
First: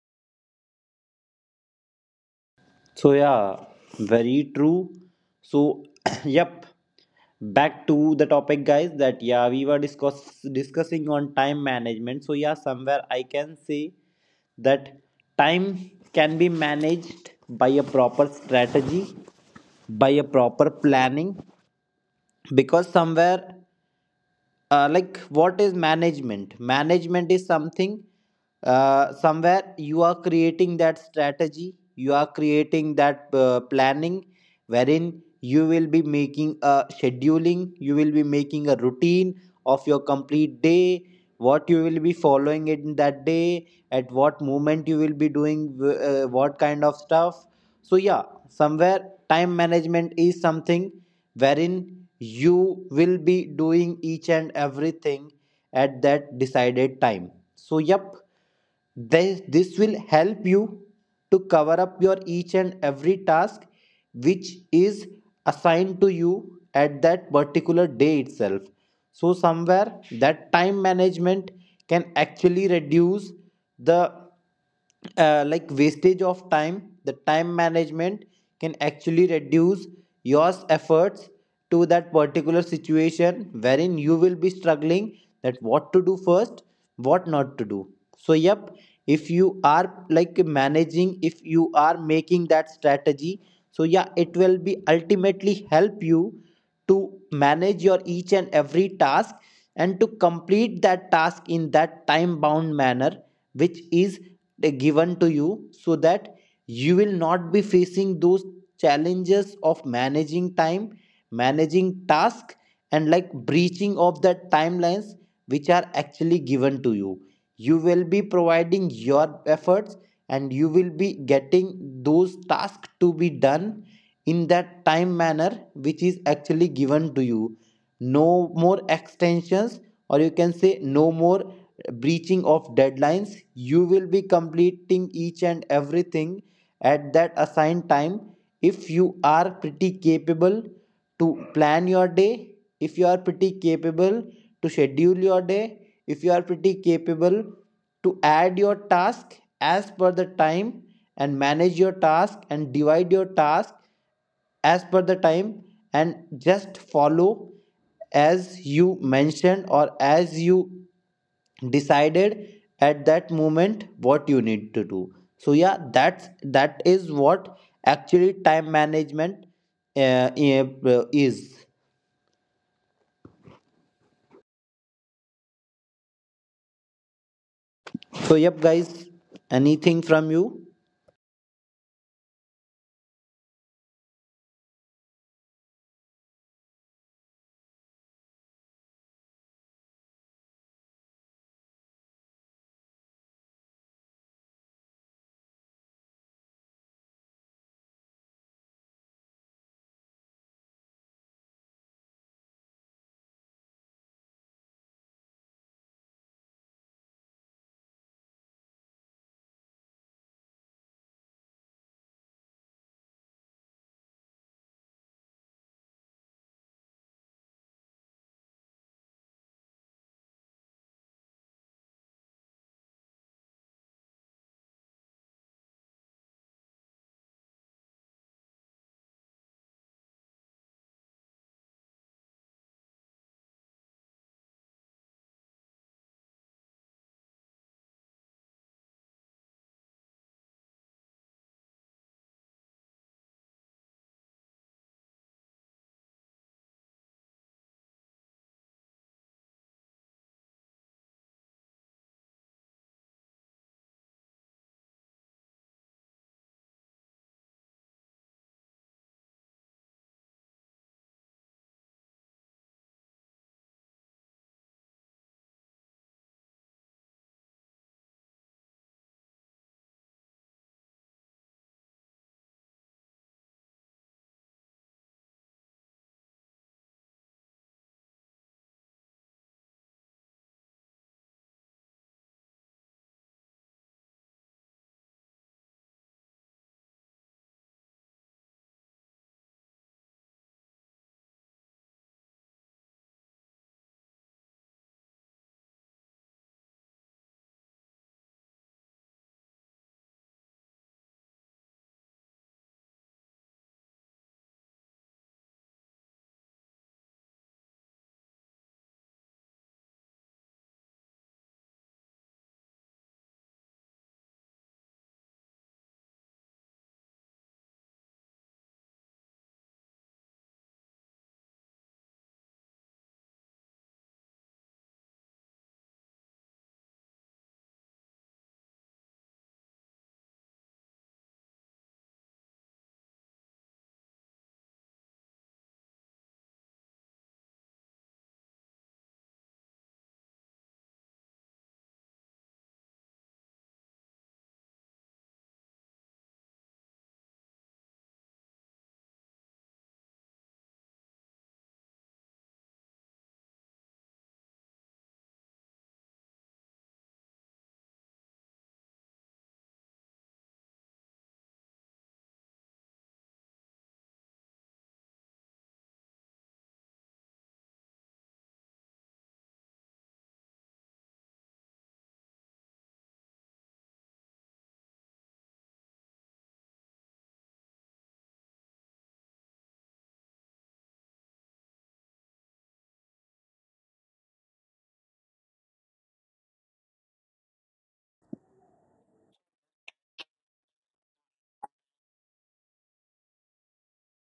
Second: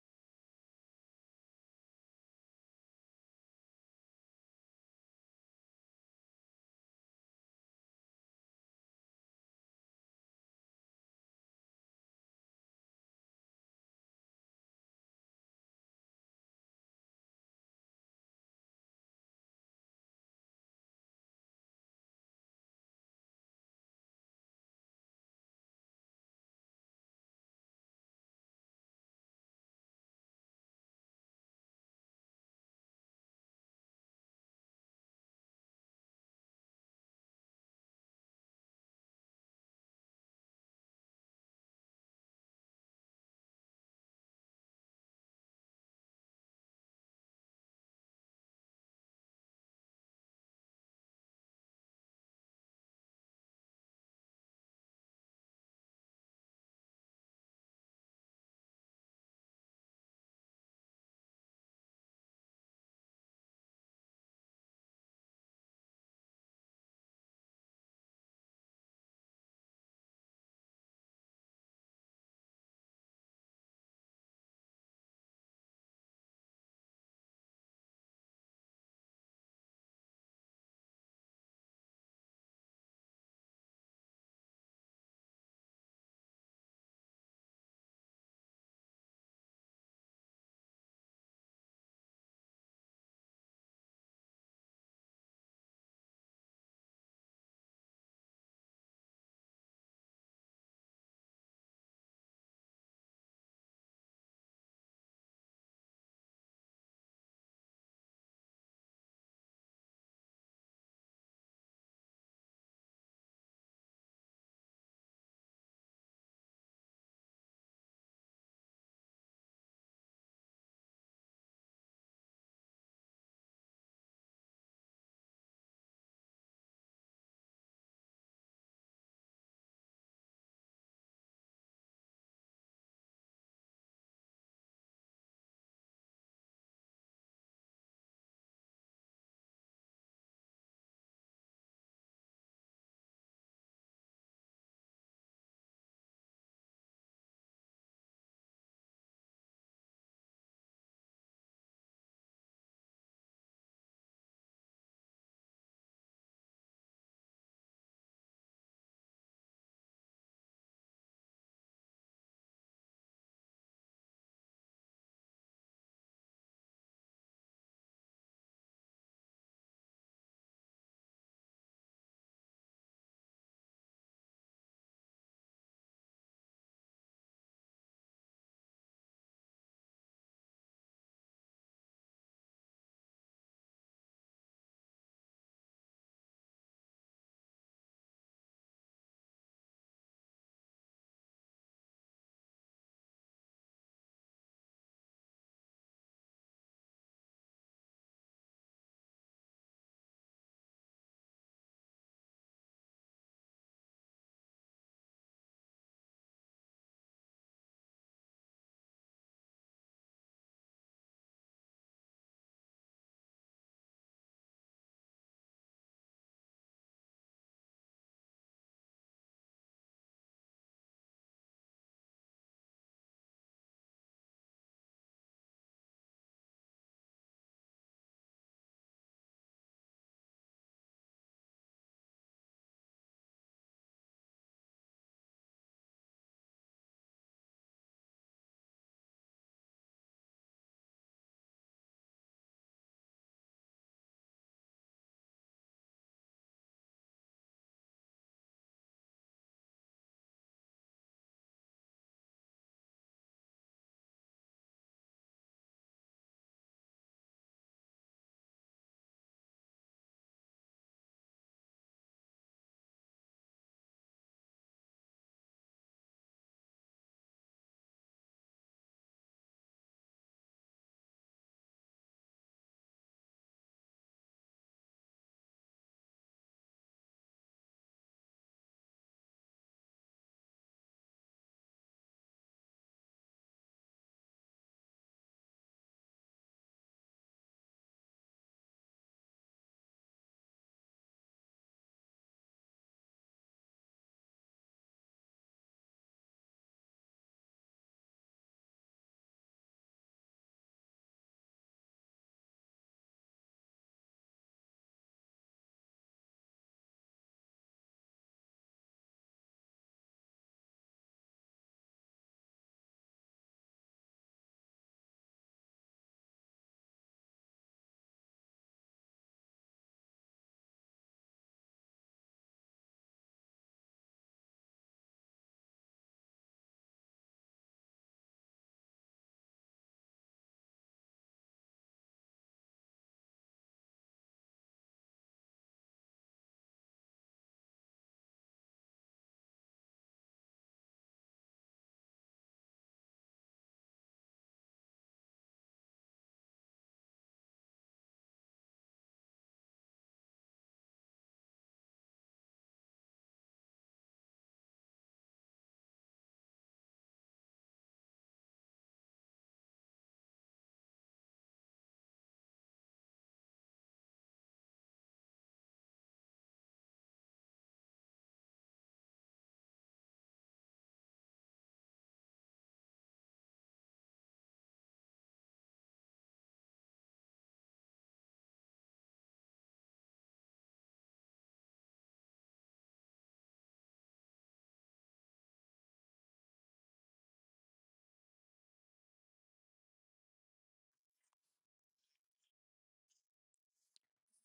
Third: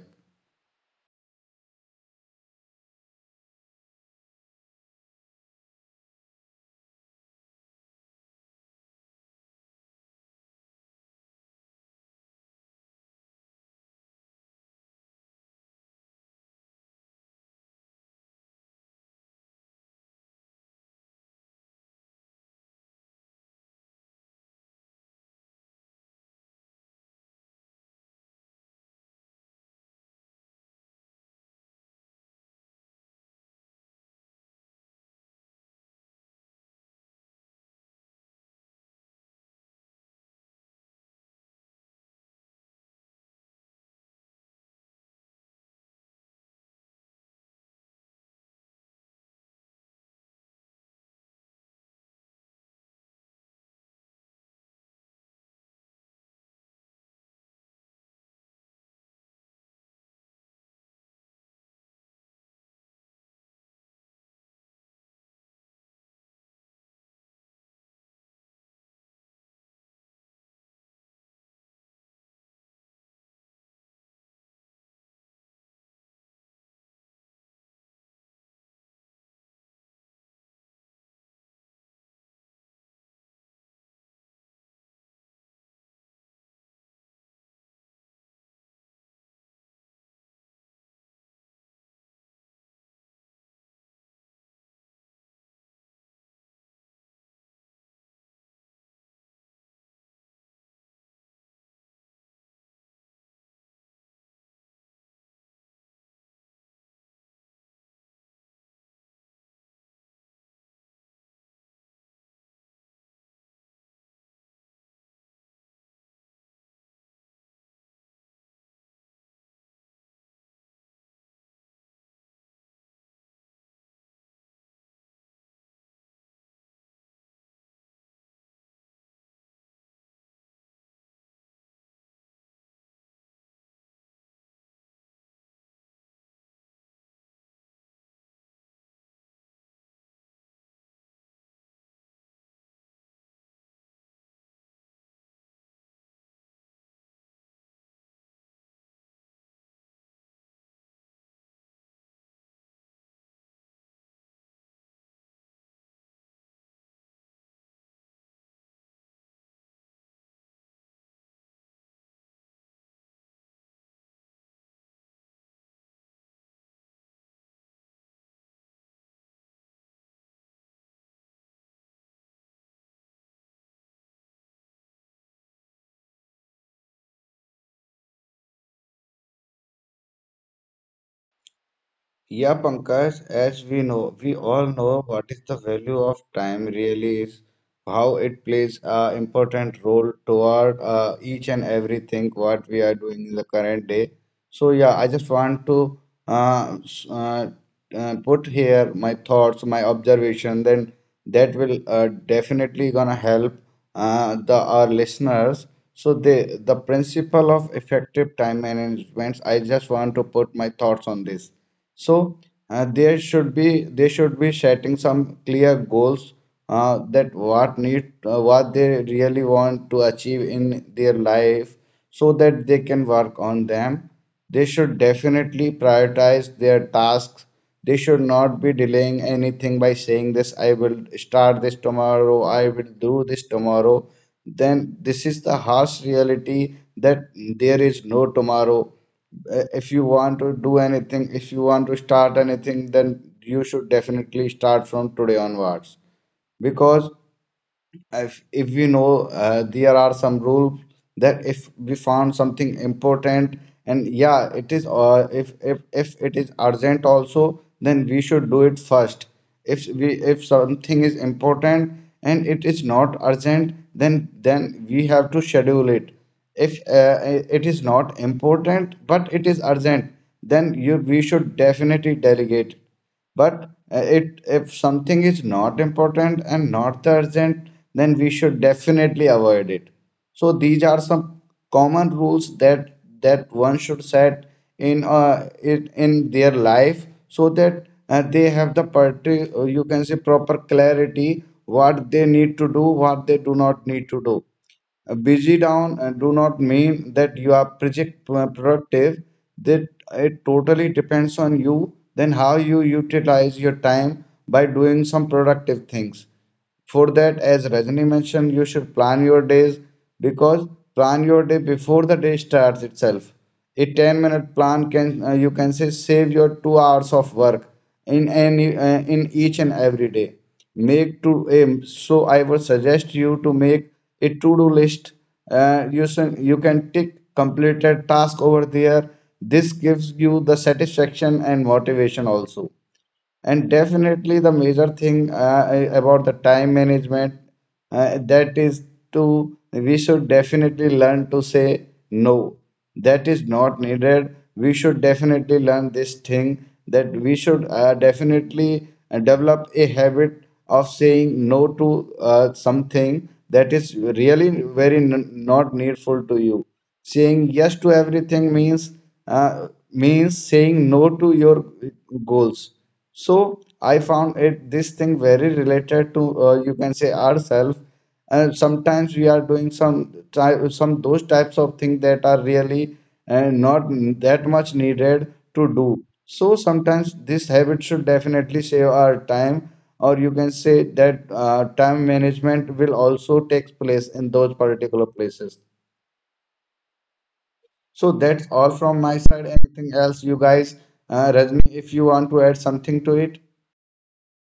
Speaker 2: so yeah, very true. So *coughs* *clears throat* yep, back to the topic guys that yeah we were discussing on time management. So yeah somewhere I can say that time can be managed by a proper strategy, by a proper planning because somewhere like what is management is something, somewhere you are creating that strategy, you are creating that planning wherein you will be making a scheduling, you will be making a routine of your complete day, what you will be following in that day, at what moment you will be doing what kind of stuff. So yeah somewhere time management is something wherein you will be doing each and everything at that decided time. So, yep, this will help you to cover up your each and every task which is assigned to you at that particular day itself. So, somewhere that time management can actually reduce the like wastage of time. The time management can actually reduce your efforts to that particular situation wherein you will be struggling that what to do first, what not to do. So yep, if you are like managing, if you are making that strategy, so yeah it will be ultimately help you to manage your each and every task and to complete that task in that time bound manner which is given to you, so that you will not be facing those challenges of managing time, managing task, and like breaching of the timelines which are actually given to you. You will be providing your efforts and you will be getting those tasks to be done in that time manner which is actually given to you. No more extensions, or you can say no more breaching of deadlines. You will be completing each and everything at that assigned time if you are pretty capable to plan your day, if you are pretty capable to schedule your day, if you are pretty capable to add your task as per the time and manage your task and divide your task as per the time, and just follow as you mentioned or as you decided at that moment what you need to do. So yeah, that is what actually time management uh, is. So yep guys, anything from you?
Speaker 1: Yeah, Pankaj, as we know, we all know what is the value of time really is, how it plays a important role toward each and everything what we are doing in the current day. So yeah, I just want to uh, s- uh, put here my thoughts, my observation, then that will definitely gonna help the our listeners. So the principle of effective time management, I just want to put my thoughts on this. So there should be, they should be setting some clear goals, that what need, what they really want to achieve in their life so that they can work on them. They should definitely prioritize their tasks. They should not be delaying anything by saying this, I will start this tomorrow, I will do this tomorrow. Then this is the harsh reality that there is no tomorrow. If you want to do anything, if you want to start anything, then you should definitely start from today onwards. Because if we know, there are some rules that if we found something important, and yeah it is, if it is urgent also, then we should do it first. If we, if something is important and it is not urgent, then we have to schedule it. If it is not important but it is urgent, then you we should definitely delegate. But it if something is not important and not urgent, then we should definitely avoid it. So these are some common rules that one should set in it in their life, so that they have the party, you can say, proper clarity, what they need to do, what they do not need to do. Busy down do not mean that you are project productive. That it totally depends on you, then how you utilize your time by doing some productive things. For that, as Rajni mentioned, you should plan your days, because plan your day before the day starts itself. A 10-minute plan can, you can say, save your 2 hours of work in any, in each and every day. Make to aim. So I would suggest you to make a to-do list. You can tick completed task over there. This gives you the satisfaction and motivation also. And definitely the major thing, about the time management, that is to, we should definitely learn to say no. That is not needed. We should definitely learn this thing that we should definitely develop a habit of saying no to something that is really very not needful to you. Saying yes to everything means means saying no to your goals. So I found it this thing very related to, you can say, ourselves. Sometimes we are doing some some those types of things that are really not that much needed to do. So sometimes this habit should definitely save our time, or you can say that time management will also take place in those particular places. So that's all from my side. Anything else, you guys? Rajni, if you want to add something to it,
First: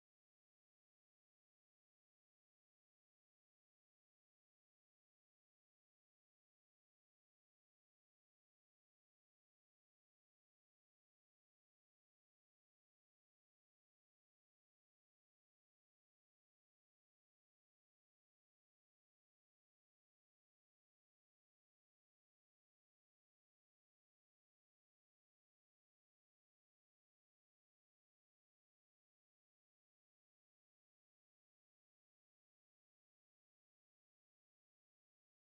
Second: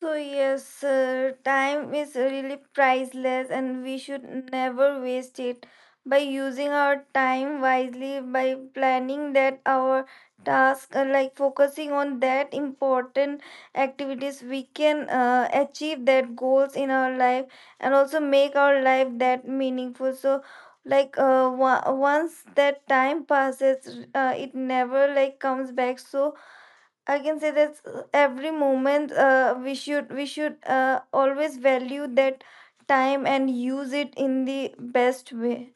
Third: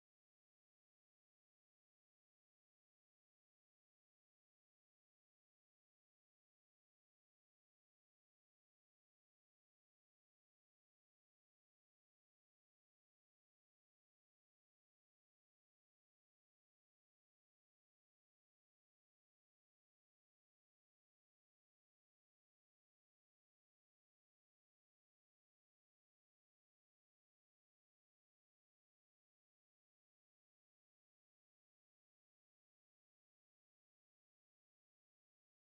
Speaker 3: So yes, time is really priceless and we should never waste it. By using our time wisely, by planning that our task, like focusing on that important activities, we can achieve that goals in our life and also make our life that meaningful. So, like once that time passes, it never like comes back. So, I can say that every moment we should always value that time and use it in the best way.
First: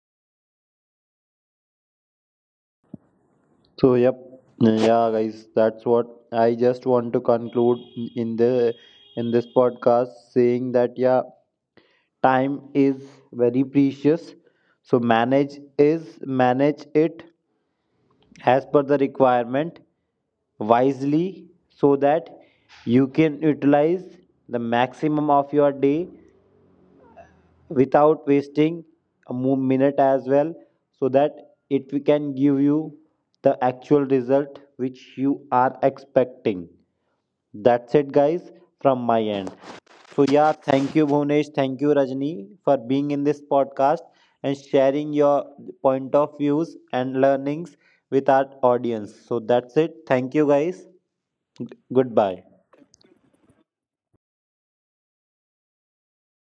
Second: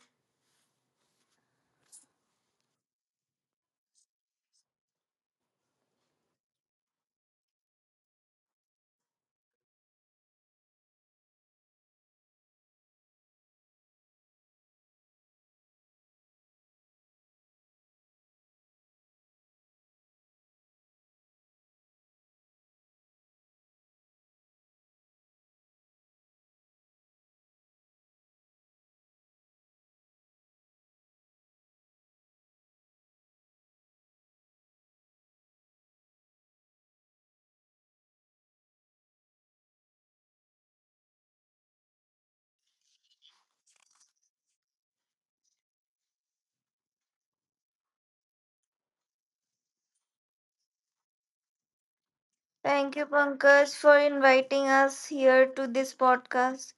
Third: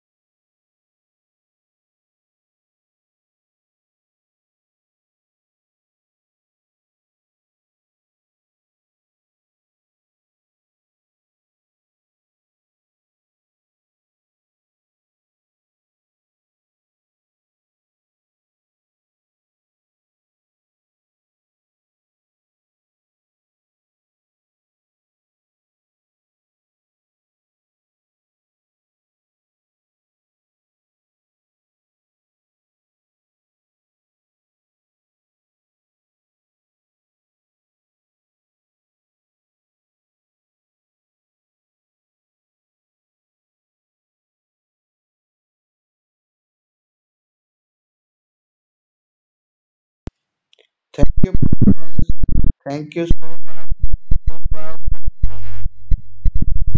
Speaker 2: So, yep, yeah, guys, that's what I just want to conclude in the in this podcast, saying that yeah, time is very precious. So is manage it as per the requirement wisely so that you can utilize the maximum of your day without wasting a minute as well so that it we can give you the actual result which you are expecting. That's it guys, from my end. So yeah, thank you Bhunesh, thank you Rajni for being in this podcast and sharing your point of views and learnings with our audience. So that's it, thank you guys.
Speaker 1: thank you.
Speaker 2: Goodbye.
Speaker 1: Thank
Speaker 3: Thank you,
Speaker 1: you so
Speaker 3: Pankaj, for inviting us here to this podcast.